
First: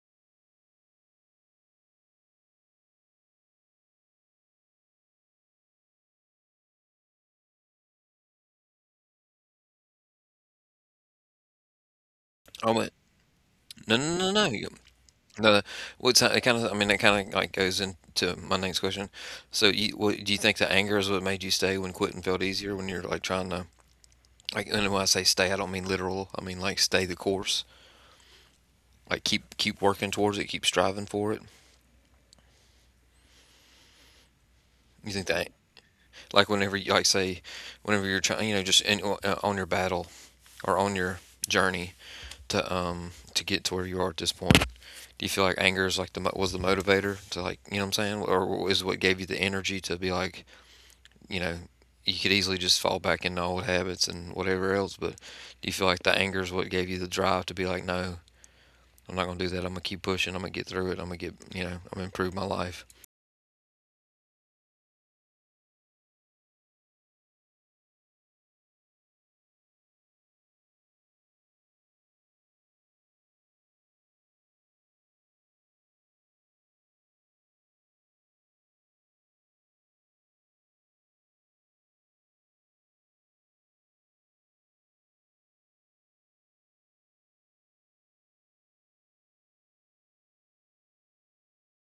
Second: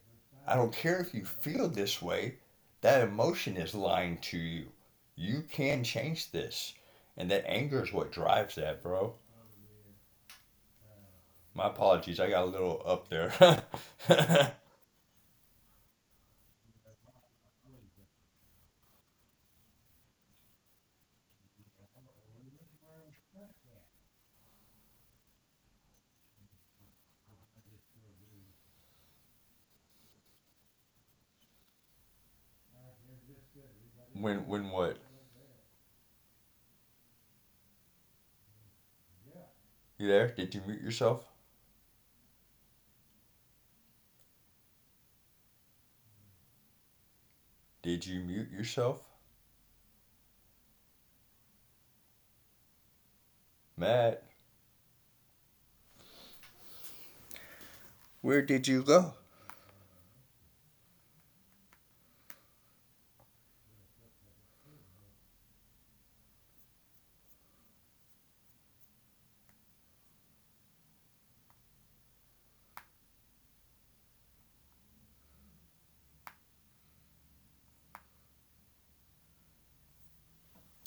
Speaker 2: I don't care if you feel this way. That emotion is lying to you. You can change this, and that anger is what drives that, bro. My apologies, I got a
Speaker 1: Oh,
Speaker 2: little
Speaker 1: wait.
Speaker 2: up there.
Speaker 1: No, no, no, no.
Speaker 2: [LAUGHS]
Speaker 1: Yep. No, what's it kind of, I mean, it kind of like goes into my next question. So, do you think that anger is what made you stay when quitting felt easier when you're like trying to, like, and when I say stay, I don't mean literal. I mean like stay the course, like keep working towards it, keep striving for it.
Speaker 2: When what?
Speaker 1: You think that, like, whenever you're trying, you know, just in, on your battle
Speaker 2: You there? Did you
Speaker 1: or
Speaker 2: mute
Speaker 1: on your
Speaker 2: yourself?
Speaker 1: journey to get to where you are at this point, do you feel like anger is like was the motivator to like, you know what I'm
Speaker 2: Did
Speaker 1: saying,
Speaker 2: you mute
Speaker 1: or is what gave
Speaker 2: yourself,
Speaker 1: you the energy to be like, you know, you could easily just fall back into old habits and
Speaker 2: Matt?
Speaker 1: whatever else, but do you feel like the anger is what gave you the drive to be like, no,
Speaker 2: Where did you
Speaker 1: I'm not
Speaker 2: go?
Speaker 1: gonna do that. I'm gonna keep pushing. I'm gonna get through it. I'm gonna get, you know, I'm gonna improve my life.